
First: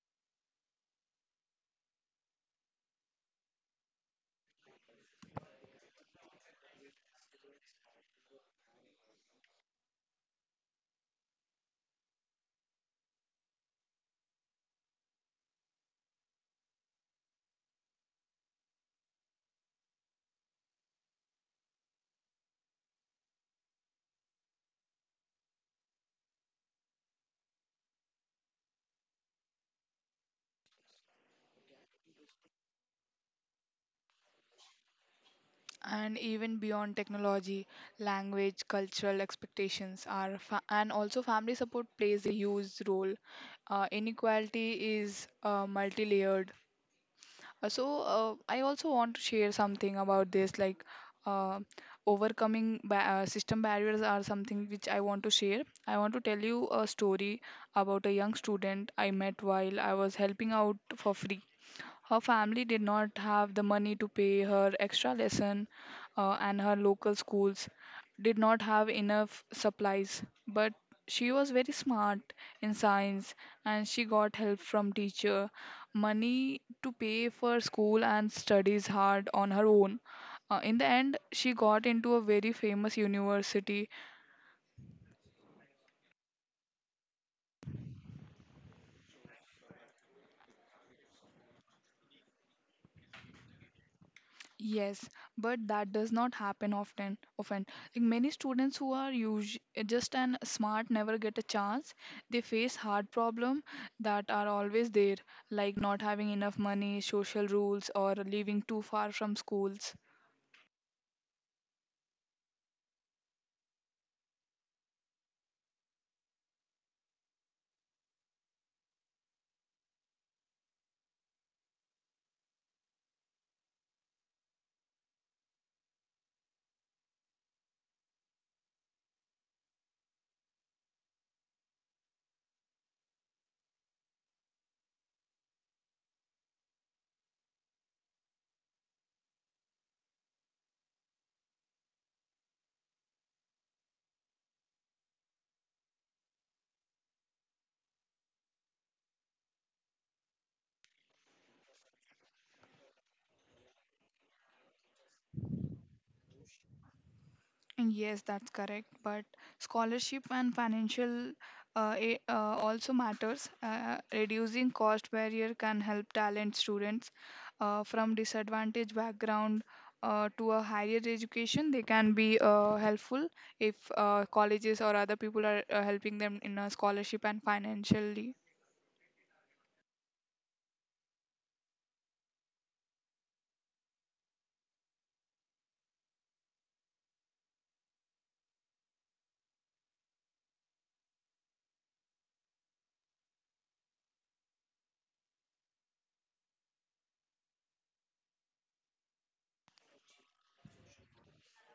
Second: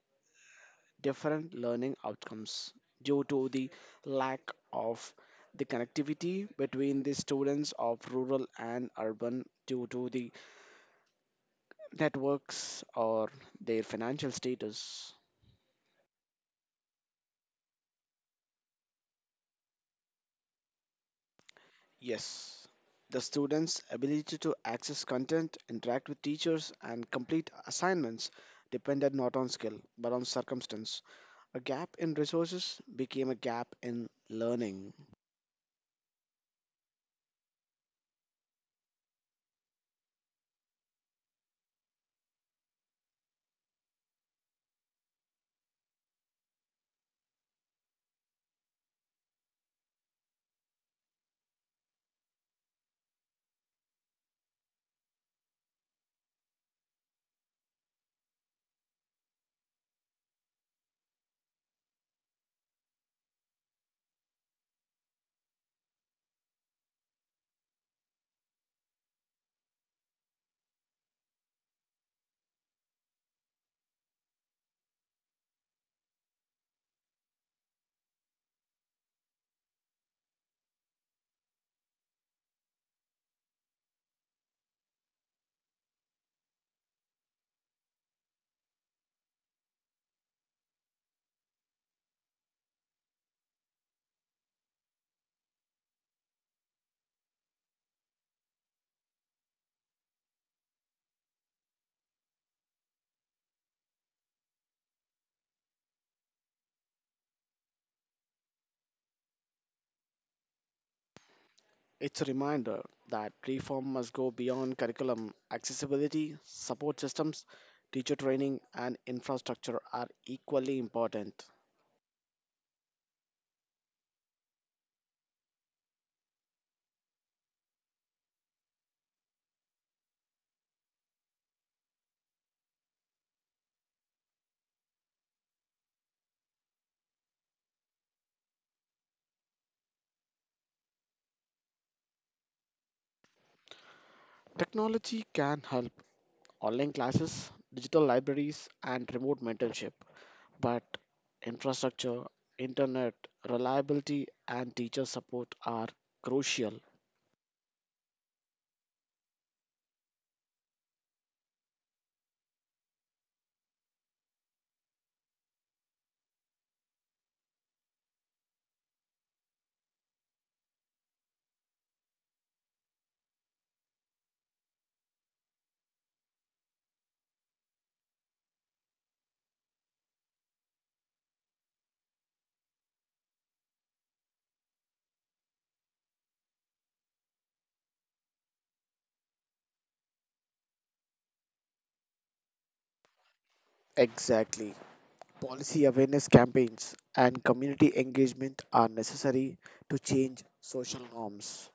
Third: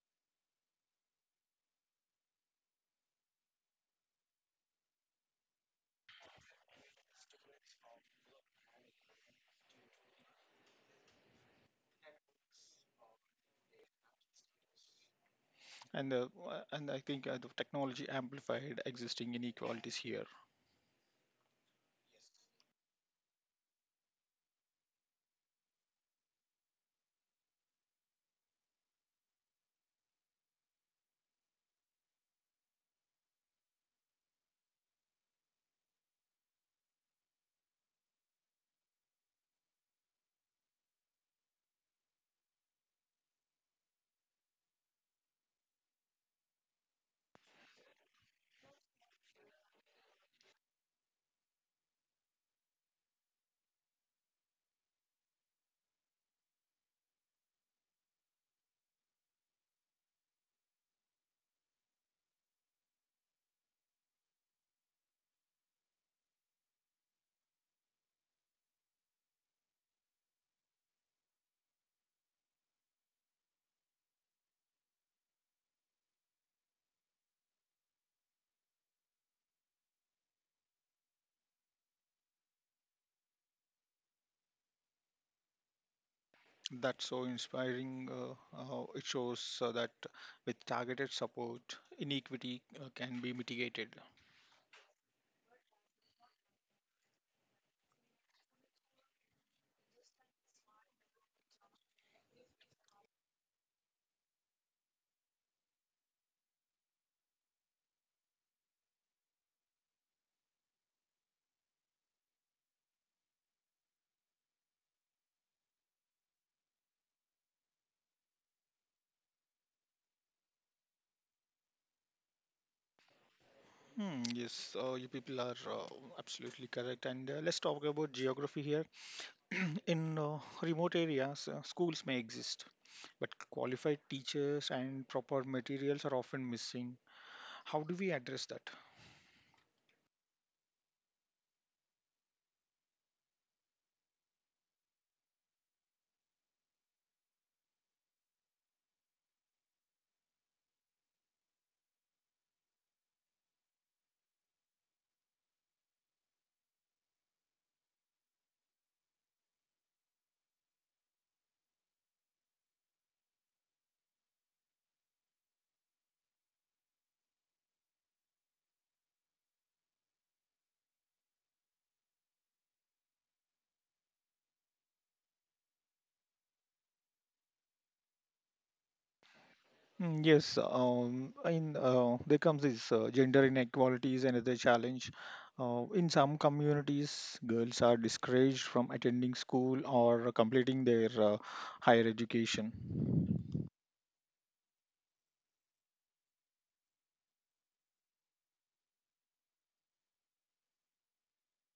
different learning outcomes due to the lack of the connectivity between the students of rural and urban due to the networks or their financial status. And I think the technology amplified existing inequalities here. Yes, the students' ability to access content, interact with teachers, and complete assignments depended not on skill but on circumstance. A gap in resources became a gap in learning. And even beyond technology, language, cultural expectations and also family support plays a huge role. Inequality is multi. I also want to share something about this, like uh, overcoming ba system barriers are something which I want to share. I want to tell you a story about a young student I met while I was helping out for free. Her family did not have the money to pay her extra lesson, and her local schools did not have enough supplies. But she was very smart in science, and she got help from teacher, money to pay for school, and studies hard on her own. In the end, she got into a very famous university. That's so inspiring. It shows that with targeted support, inequity can be mitigated. Yes, but that does not happen often. Often, like many students who are usually just and smart never get a chance. They face hard problem that are always there, like not having enough money, social rules, or living too far from schools. It's a reminder that reform must go beyond curriculum. Accessibility, support systems, teacher training, and infrastructure are equally important. Hmm, yes, you people are absolutely correct. And let's talk about geography here. <clears throat> In remote areas, schools may exist, but qualified teachers and proper materials are often missing. How do we address that? Technology can help online classes, digital libraries, and remote mentorship, but infrastructure, internet, reliability, and teacher support are crucial. Yes, that's correct. But scholarship and financial also matters. Reducing cost barrier can help talent students from disadvantaged background to a higher education. They can be helpful if colleges or other people are helping them in a scholarship and financially. Mm, yes, in there comes this gender inequalities and other challenge. In some communities, girls are discouraged from attending school or completing their higher education. Exactly. Policy awareness campaigns and community engagement are necessary to change social norms.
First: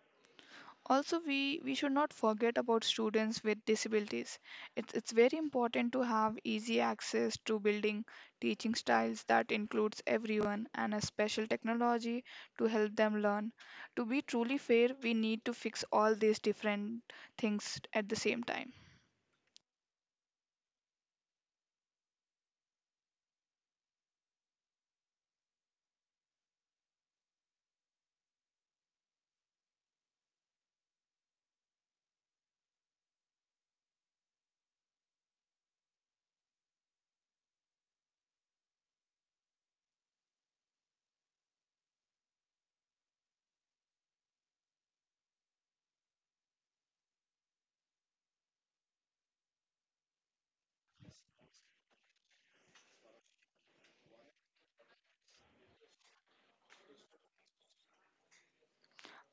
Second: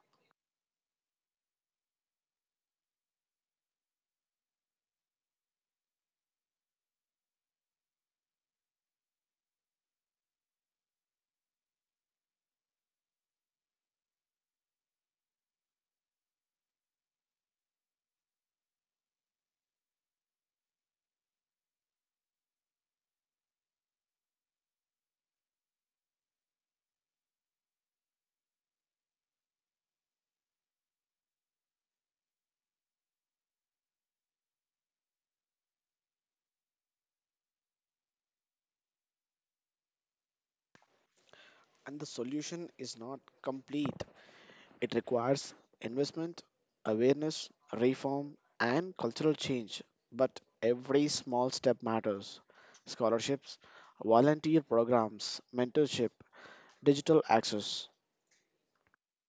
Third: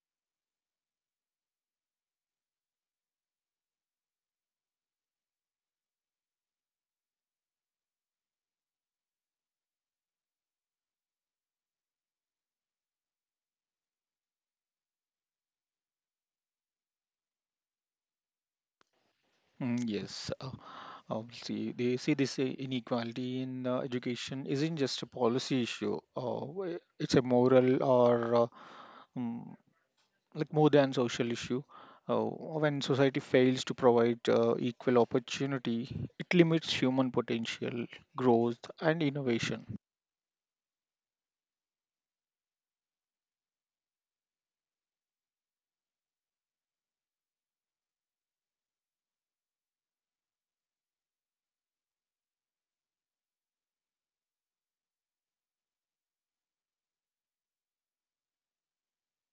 Also, we should not forget about students with disabilities. It's very important to have easy access to building, teaching styles that includes everyone, and a special technology to help them learn. To be truly fair, we need to fix all these different things at the same time. Mm, yes, obviously, they see this inequality in education isn't just a policy issue. It's a moral or um, like more than social issue. Uh, when society fails to provide equal opportunity, it limits human potential, growth, and innovation. And the solution is not complete. It requires investment, awareness, reform, and cultural change. But every small step matters. Scholarships, volunteer programs, mentorship, digital access.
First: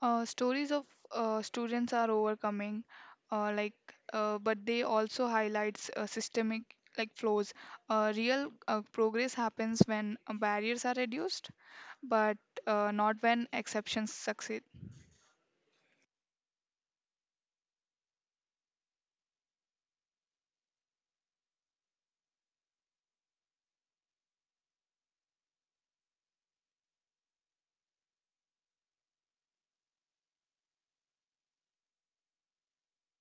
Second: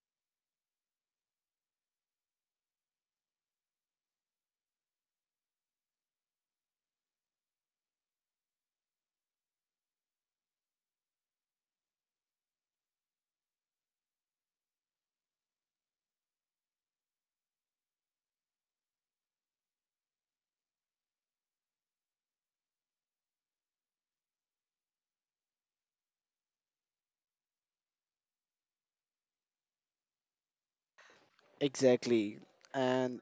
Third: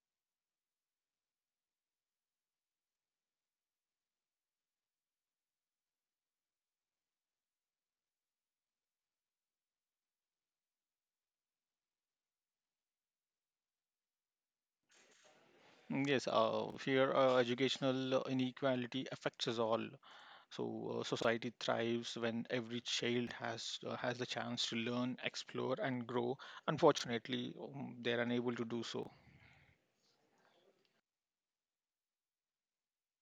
Stories of students are overcoming, uh, like but they also highlights systemic like flaws. Real progress happens when barriers are reduced, but not when exceptions succeed. Mm, yes, here educational inequality affects us all. So society thrives when every child has the chance to learn, explore, and grow. Unfortunately, they're unable to do so. Exactly. And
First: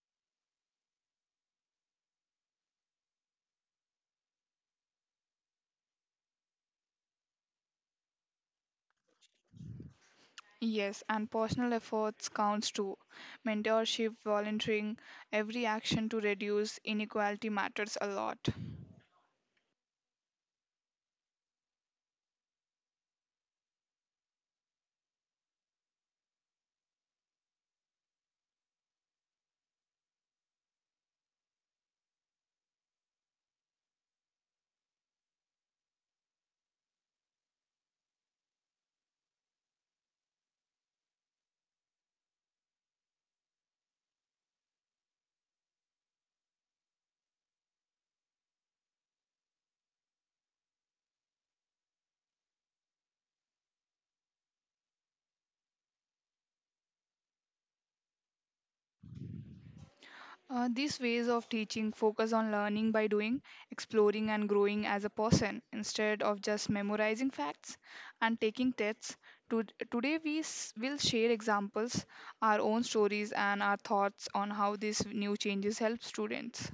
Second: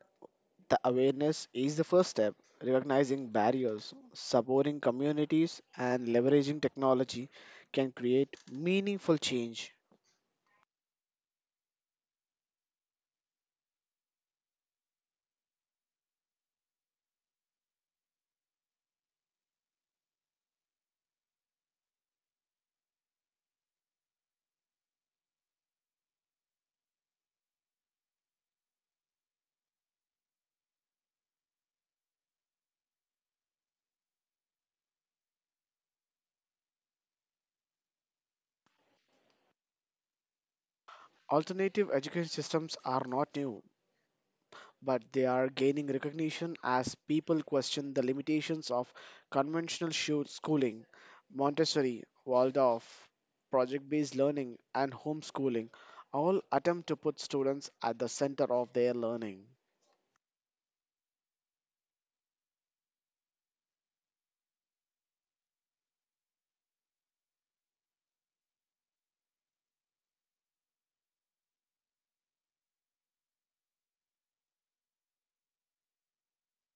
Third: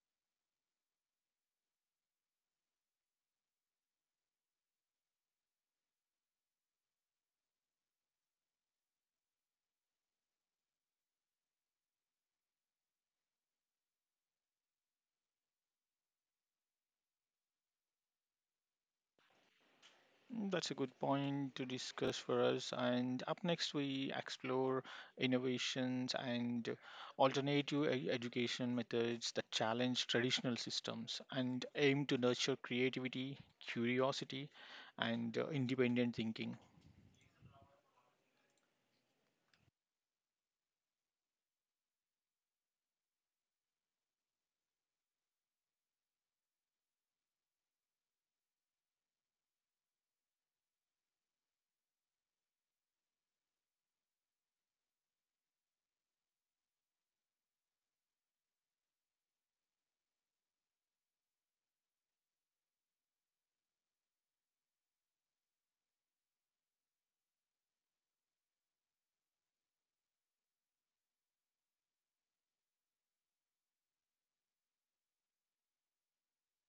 the awareness is the first step. Recognizing barriers, supporting communities, and leveraging technology can create meaningful change. Yes, and personal efforts counts too. Mentorship, volunteering, every action to reduce inequality matters a lot. Mm, that's a good point to discuss for us. And up next, we explore innovations and alternative education methods that challenge traditional systems and aim to nurture creativity, curiosity, and independent thinking. Alternative education systems are not new, but they are gaining recognition as people question the limitations of conventional schooling. Montessori, Waldorf, project based learning, and homeschooling all attempt to put students at the center of their learning. These ways of teaching focus on learning by doing, exploring, and growing as a person instead of just memorizing facts and taking tests. To, Today we will share examples, our own stories, and our thoughts on how these new changes help students.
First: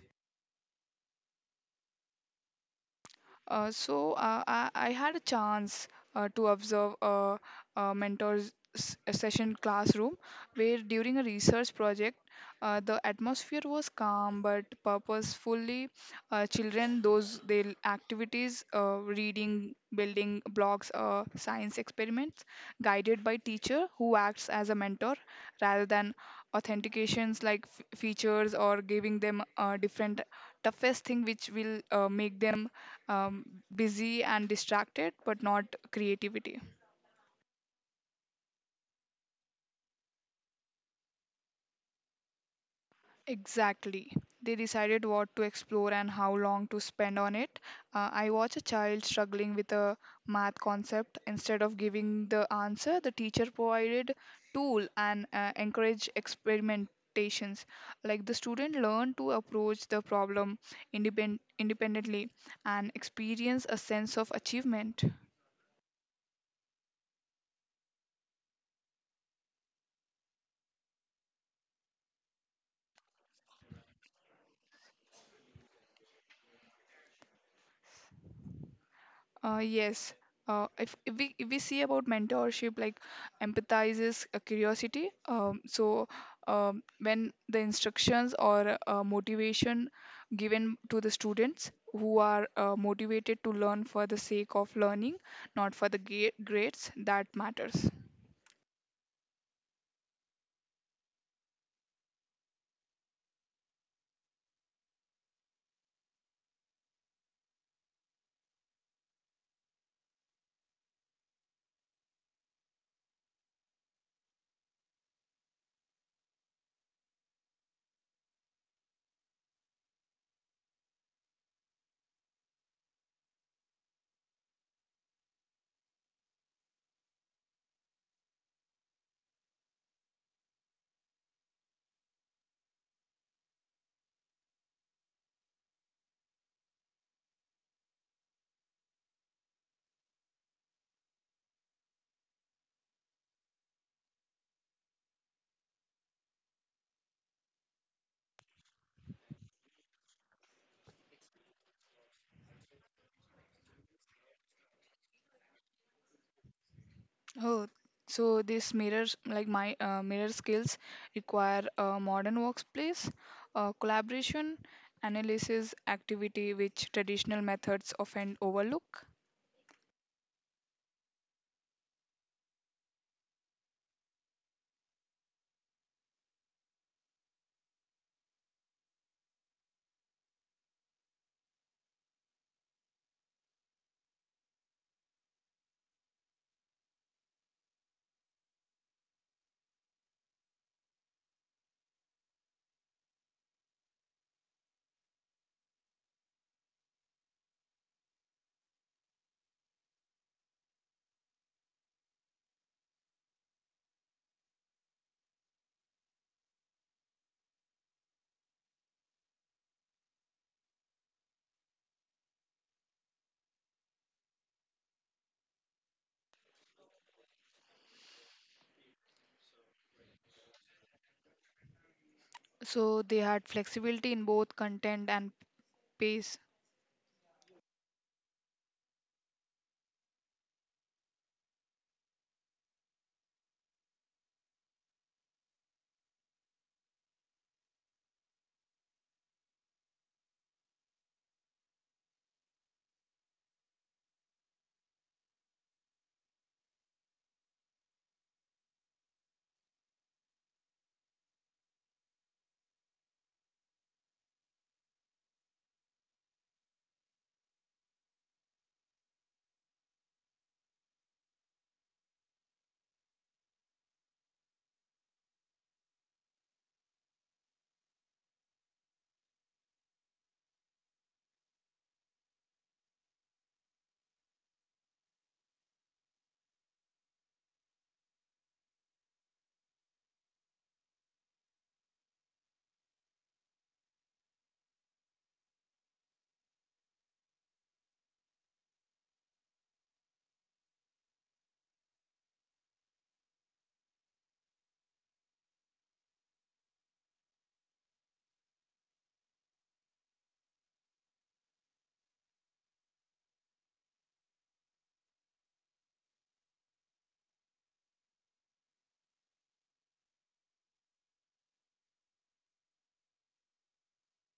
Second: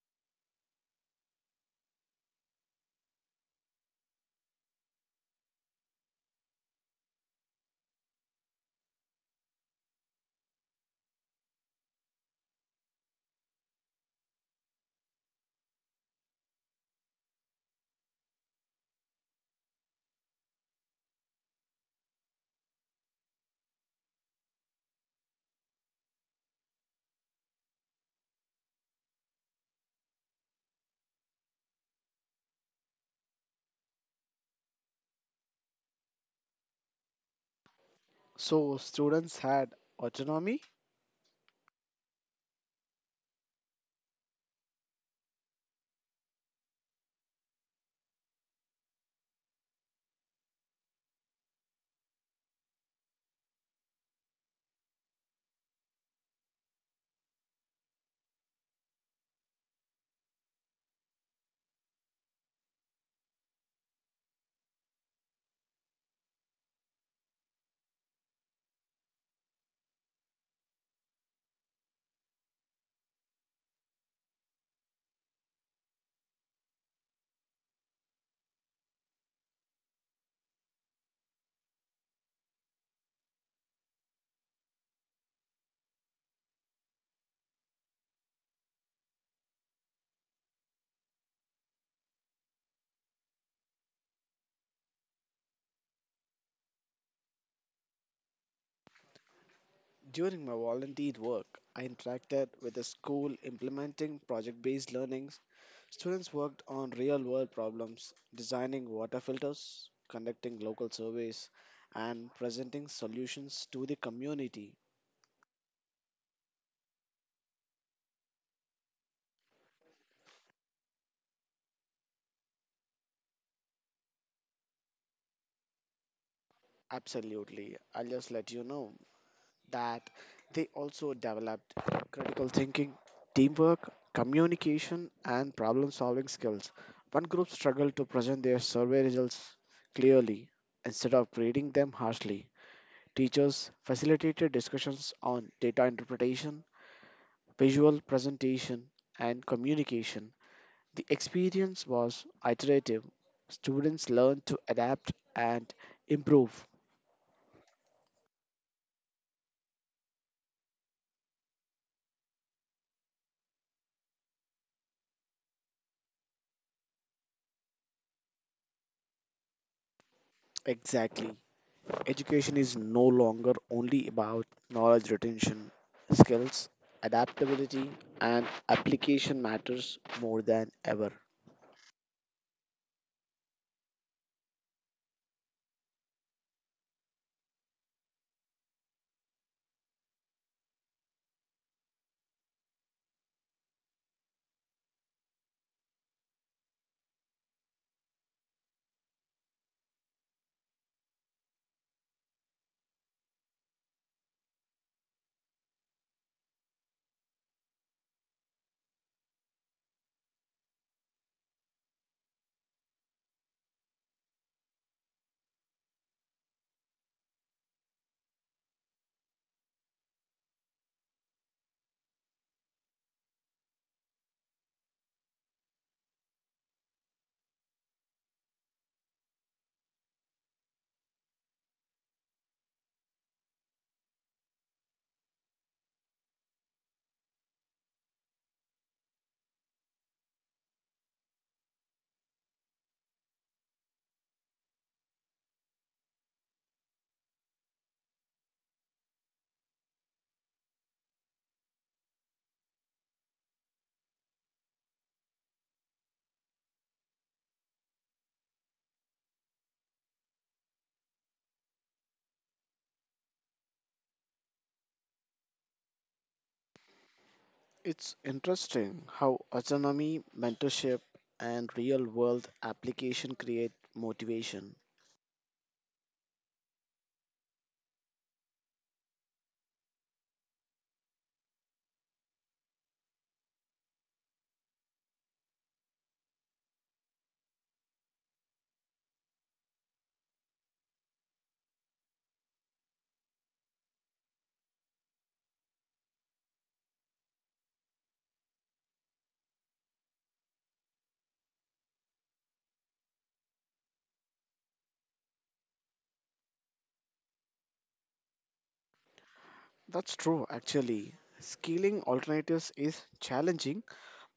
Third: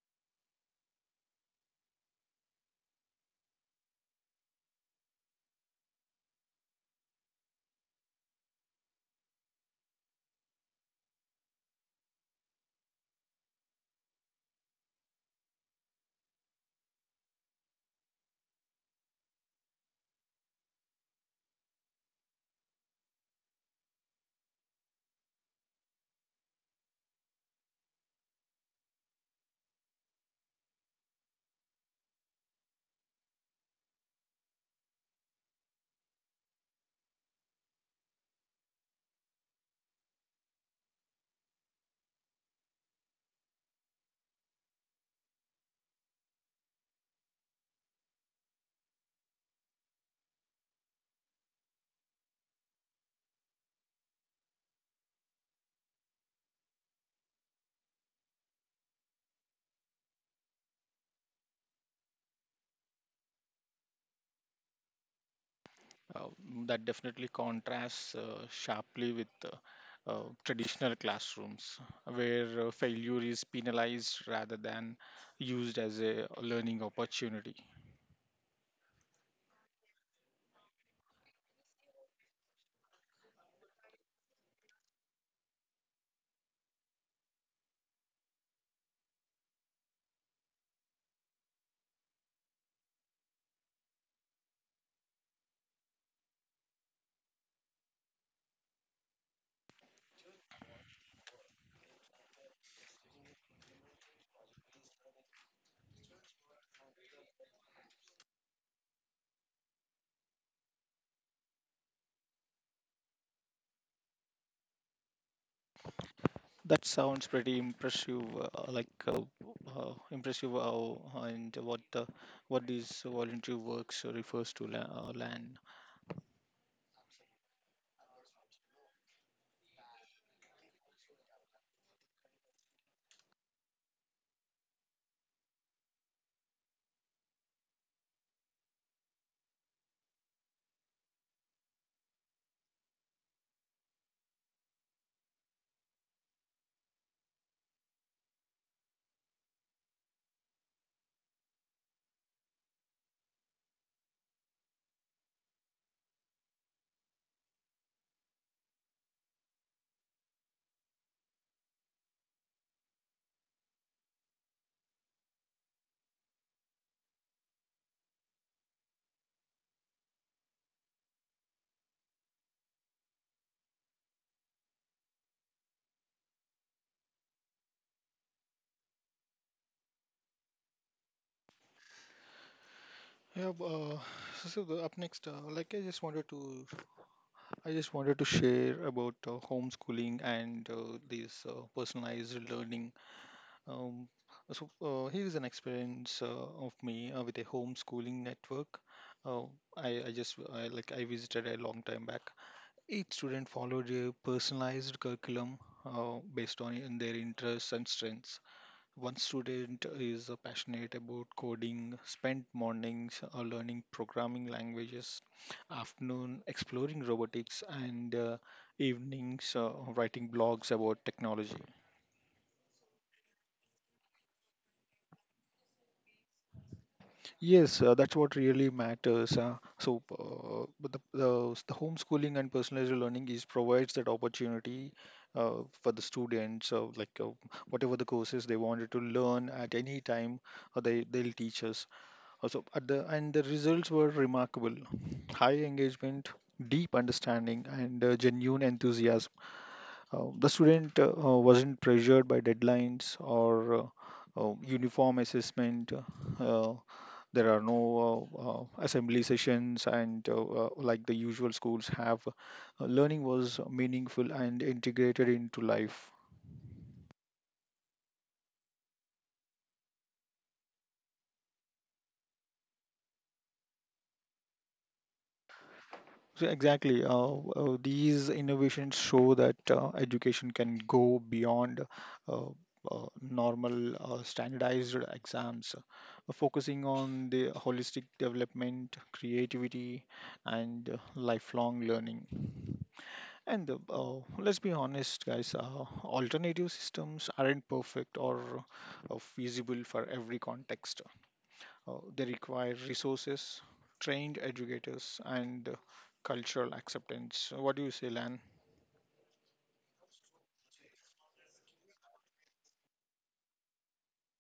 I had a chance to observe a mentor's a session classroom where, during a research project, the atmosphere was calm but purposefully, children those their activities, reading, building blocks, science experiments, guided by teacher who acts as a mentor rather than authentications like features, or giving them different toughest thing which will make them um, busy and distracted, but not creativity. So, students had autonomy. Exactly. They decided what to explore and how long to spend on it. I watched a child struggling with a math concept. Instead of giving the answer, the teacher provided tool and encouraged experimentations. Like the student learned to approach the problem independently and experience a sense of achievement. uh, that definitely contrasts sharply with traditional classrooms where failure is penalized rather than used as a learning opportunity. Yes. If we see about mentorship, like empathizes curiosity. When the instructions or motivation given to the students who are motivated to learn for the sake of learning, not for the grades, that matters. During my volunteer work, I interacted with a school implementing project based learnings. Students worked on real world problems, designing water filters, conducting local surveys, and presenting solutions to the community. That sounds pretty impressive, impressive how and what the what these voluntary works refers to land. Absolutely, I'll just let you know that they also developed critical thinking, teamwork, communication, and problem solving skills. One group struggled to present their survey results clearly instead of grading them harshly. Teachers facilitated discussions on data interpretation, visual presentation, and communication. The experience was iterative. Students learned to adapt and improve. Oh, so this mirrors like my mirror skills require a modern workplace: collaboration, analysis, activity, which traditional methods often overlook. Exactly. Education is no longer only about knowledge retention, skills, adaptability, and application matters more than ever. Yeah, so up next, like I just wanted to share about homeschooling and this personalized learning. Um, so here is an experience of me with a homeschooling network. Uh, like I visited a long time back. Each student followed a personalized curriculum based on in their interests and strengths. One student is passionate about coding, spent mornings learning programming languages, afternoon exploring robotics, and evenings writing blogs about technology. So they had flexibility in both content and pace. Yes, that's what really matters. But the homeschooling and personalized learning is provides that opportunity for the students, whatever the courses they wanted to learn at any time, they they'll teach us. Also, at the and the results were remarkable: high engagement, deep understanding, and genuine enthusiasm. The student wasn't pressured by deadlines or uniform assessment. Uh, there are no assembly sessions, and like the usual schools have, learning was meaningful and integrated into life. It's interesting how autonomy, mentorship, and real world application create motivation. So exactly. These innovations show that education can go beyond uh, normal standardized exams, focusing on the holistic development, creativity, and lifelong learning. And let's be honest, guys, alternative systems aren't perfect or feasible for every context. They require resources, trained educators, and cultural acceptance. What do you say, Lan? That's true, actually. Scaling alternatives is challenging,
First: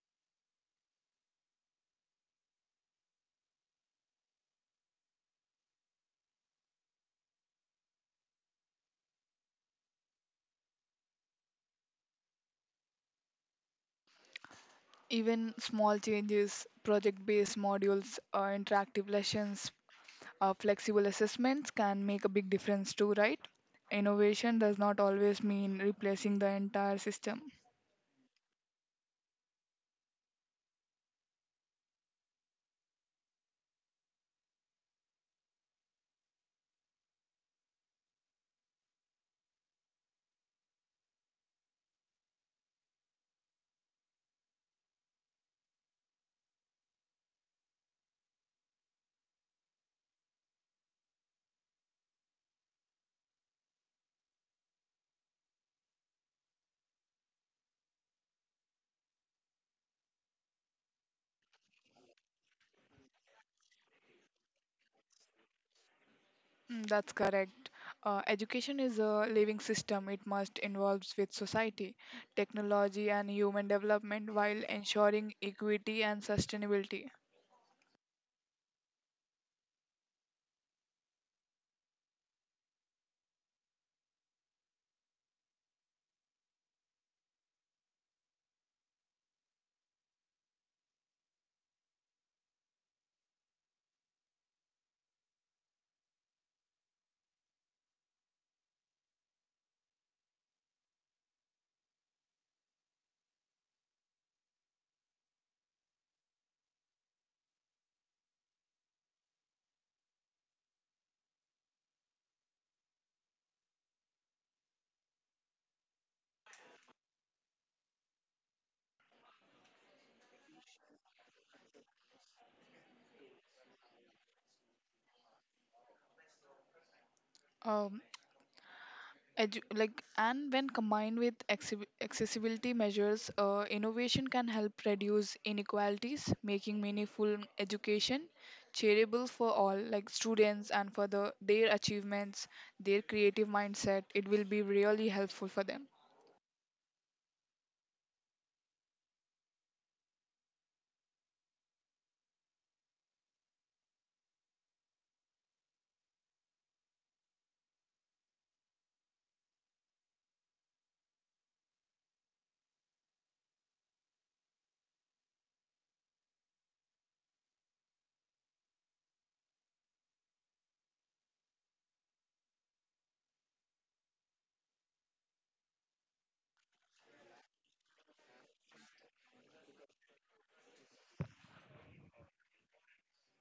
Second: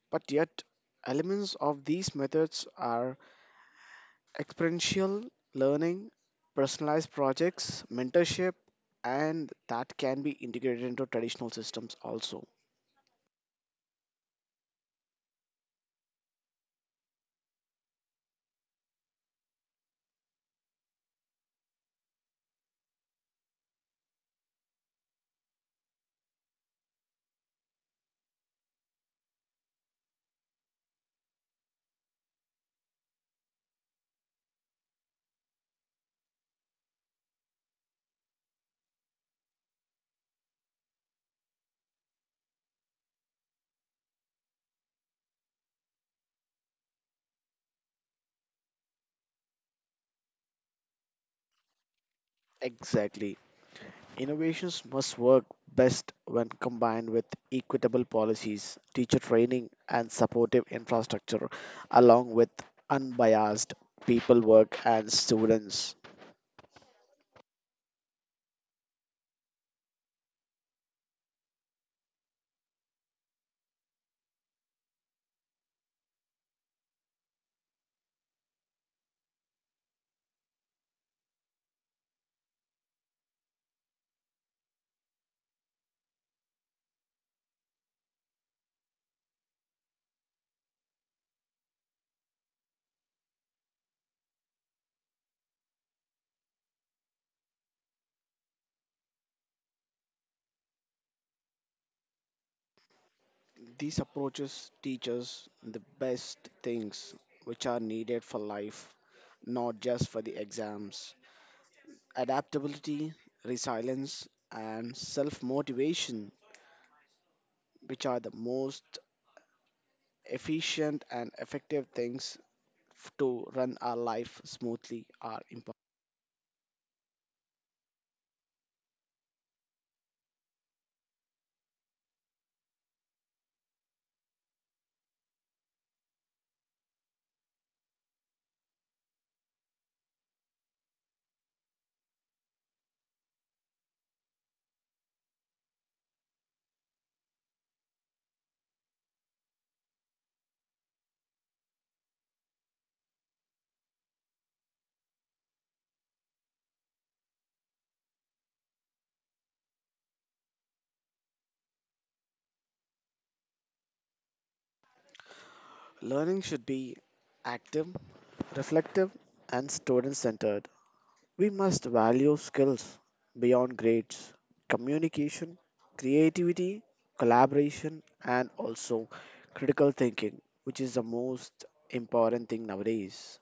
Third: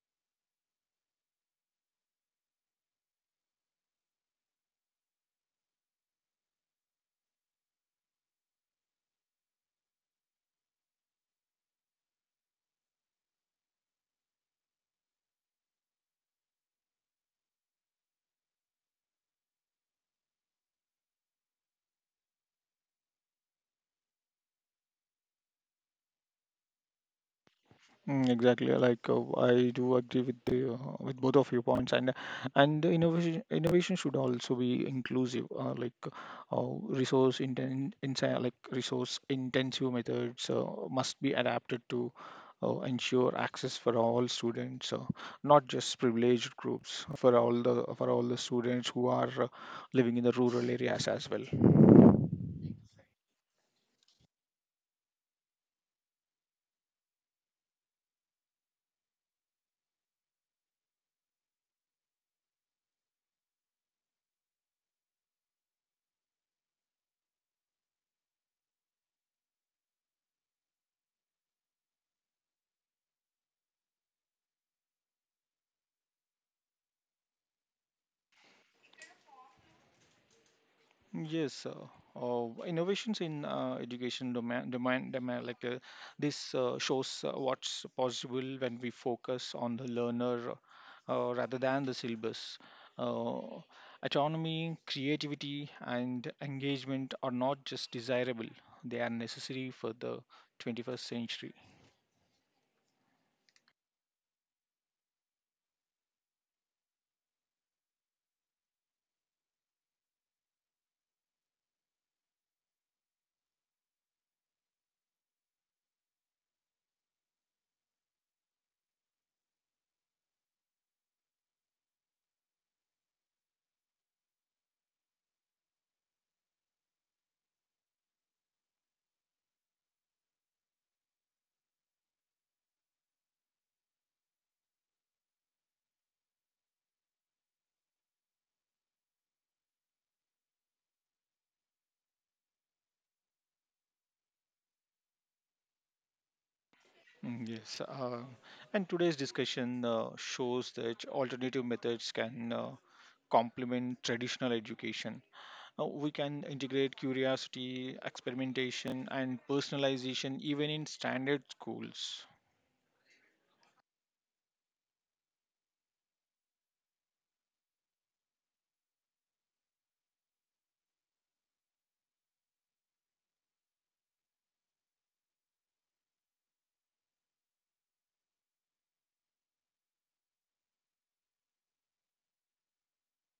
but yet elements of these methods are experiential learning, personalized projects, mentorship, and that can be integrated into traditional systems also. Even small changes, project-based modules, interactive lessons, flexible assessments, can make a big difference too, right? Innovation does not always mean replacing the entire system. Mm, exactly, I do agree with the with both of your points, and the innovation should also be inclusive, resource inten inside like resource intensive methods must be adapted to ensure access for all students, not just privileged groups, for all the students who are living in the rural areas as well. Exactly. Innovations must work best when combined with equitable policies, teacher training, and supportive infrastructure, along with unbiased people work and students. Mm, that's correct. Education is a living system. It must involve with society, technology, and human development while ensuring equity and sustainability. Yes, innovations in education domain this shows what's possible when we focus on the learner rather than the syllabus. Uh, Autonomy, creativity, and engagement are not just desirable; they are necessary for the 21st century. These approaches teach us the best things which are needed for life, not just for the exams. Adaptability, resilience, and self motivation, which are the most efficient and effective things to run our life smoothly, are important. Um, like, and when combined with accessibility measures, innovation can help reduce inequalities, making meaningful education charitable for all, like students, and for the their achievements, their creative mindset. It will be really helpful for them. Mm, yes, and today's discussion shows that alternative methods can complement traditional education. We can integrate curiosity, experimentation, and personalization even in standard schools. Learning should be active, reflective, and student centered. We must value skills beyond grades, communication, creativity, collaboration, and also critical thinking, which is the most important thing nowadays.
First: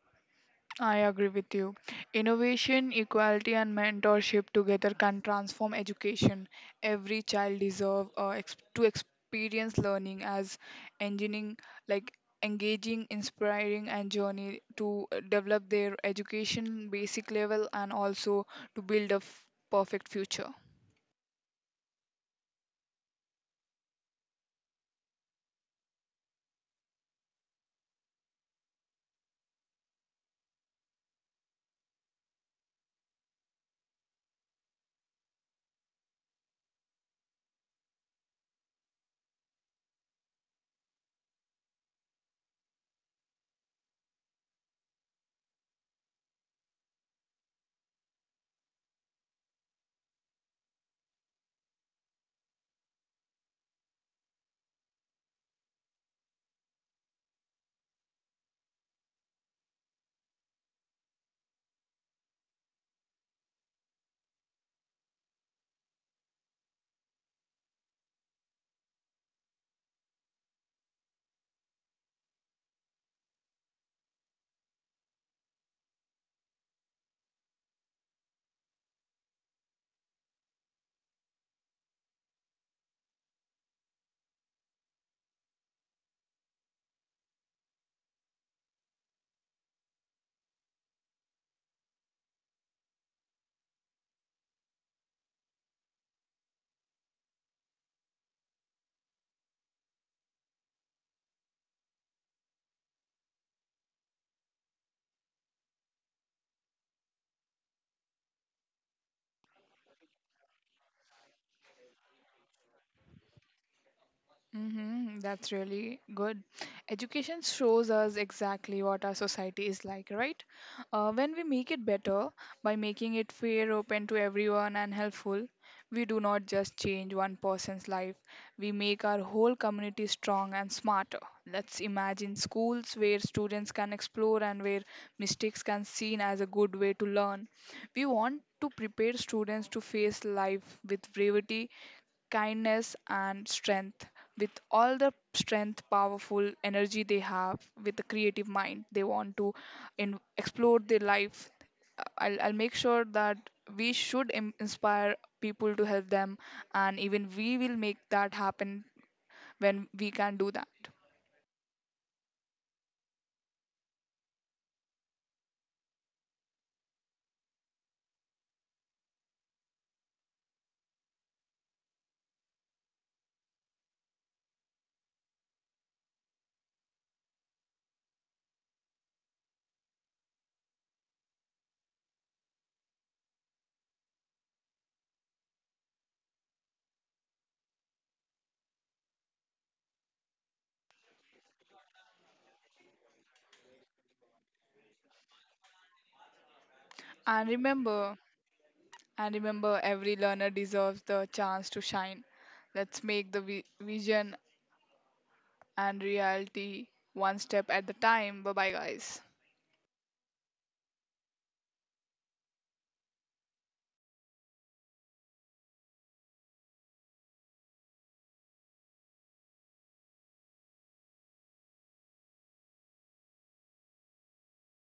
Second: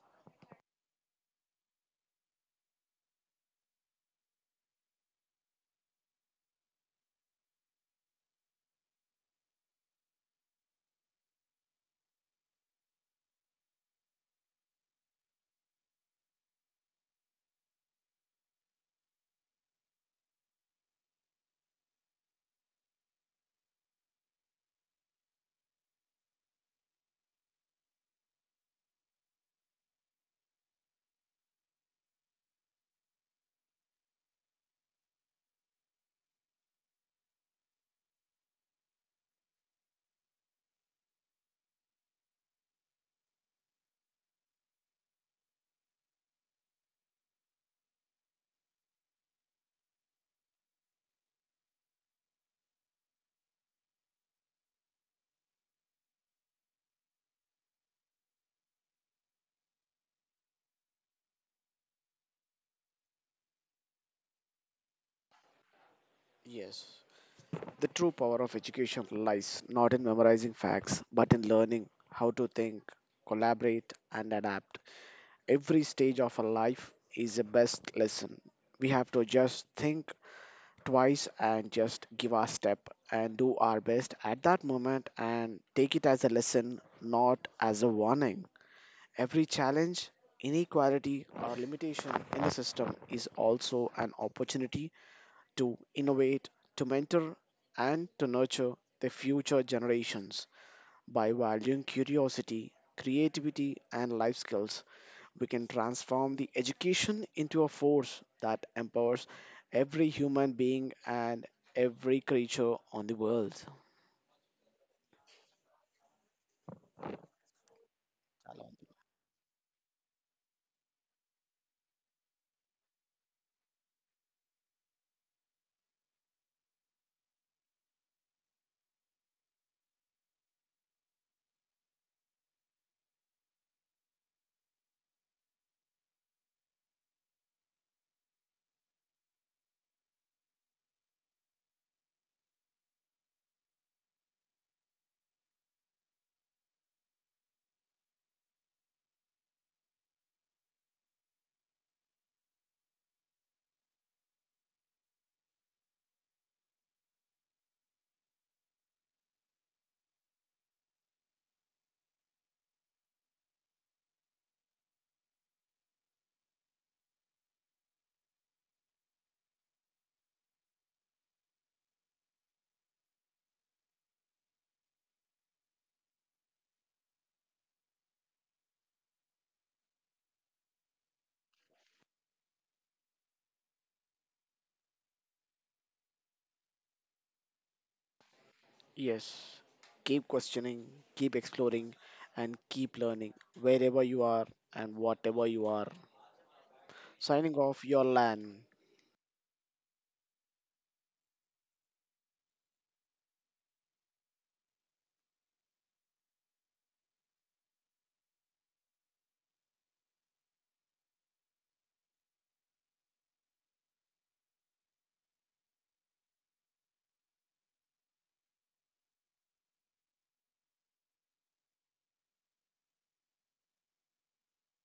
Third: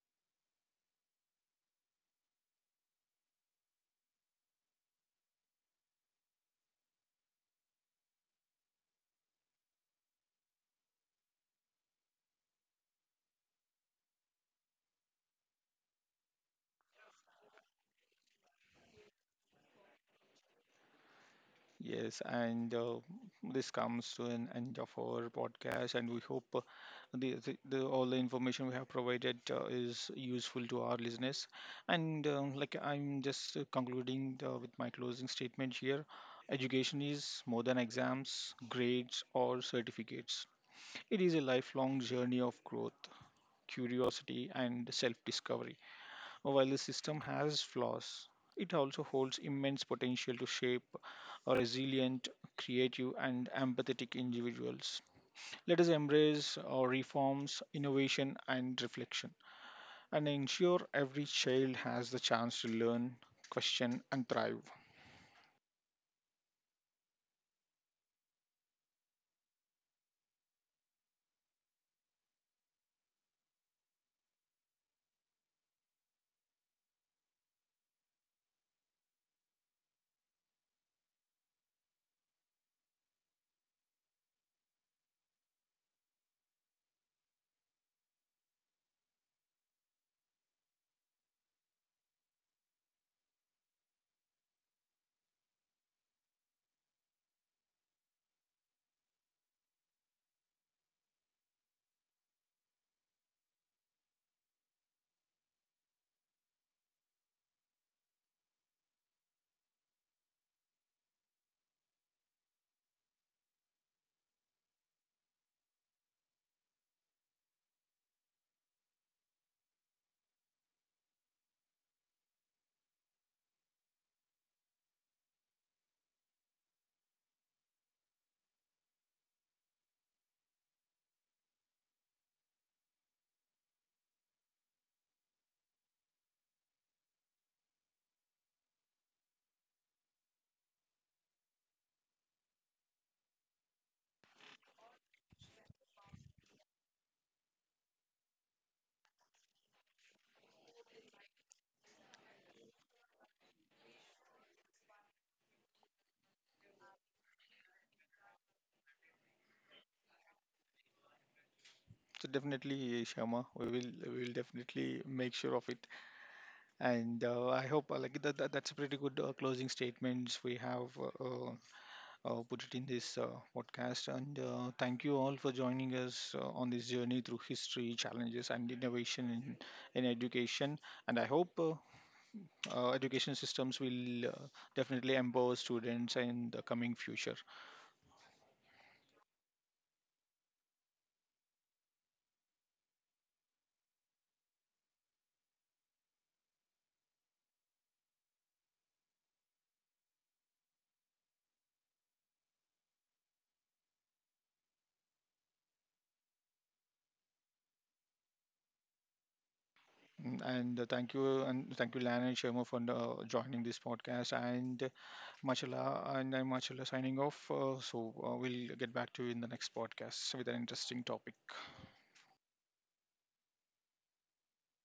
I agree with you. Innovation, equality, and mentorship together can transform education. Every child deserves to experience learning as engineering, like engaging, inspiring, and journey to develop their education basic level, and also to build a perfect future. Yes, and this comes to an end of our podcast, and we hope the all the information we have provided is useful to our listeners. And like I'm just concluding with my closing statement here, education is more than exams, grades, or certificates. It is a lifelong journey of growth, curiosity, and self discovery. While the system has flaws, it also holds immense potential to shape a resilient, creative, and empathetic individuals. Let us embrace our reforms, innovation, and reflection, and ensure every child has the chance to learn, question, and thrive. Yes. The true power of education lies not in memorizing facts, but in learning how to think, collaborate, and adapt. Every stage of our life is the best lesson. We have to just think twice and just give our step and do our best at that moment and take it as a lesson, not as a warning. Every challenge, inequality, or limitation in the system is also an opportunity to innovate, to mentor, and to nurture the future generations. By valuing curiosity, creativity, and life skills, we can transform the education into a force that empowers every human being and every creature on the world. Mm-hmm, that's really good. Education shows us exactly what our society is like, right? When we make it better by making it fair, open to everyone, and helpful, we do not just change one person's life, we make our whole community strong and smarter. Let's imagine schools where students can explore and where mistakes can seen as a good way to learn. We want to prepare students to face life with bravery, kindness, and strength, with all the strength powerful energy they have, with the creative mind they want to explore their life. I'll make sure that we should inspire people to help them, and even we will make that happen when we can do that. So definitely, Shama, we will definitely make sure of it. And I hope that's a pretty good closing statements we have put it in this podcast. And thank you all for joining us on this journey through history, challenges, and innovation in education. And I hope education systems will definitely empower students in the coming future. Yes, keep questioning, keep exploring, and keep learning wherever you are and whatever you are. and Signing off your remember land. and remember every learner deserves the chance to shine. Let's make the vision and reality, one step at the time. Bye bye, guys. Mm, and thank you, and thank you, Lan and Sharma, for joining this podcast. And Machala, and I'm Machala signing off. We'll get back to you in the next podcast with an interesting topic.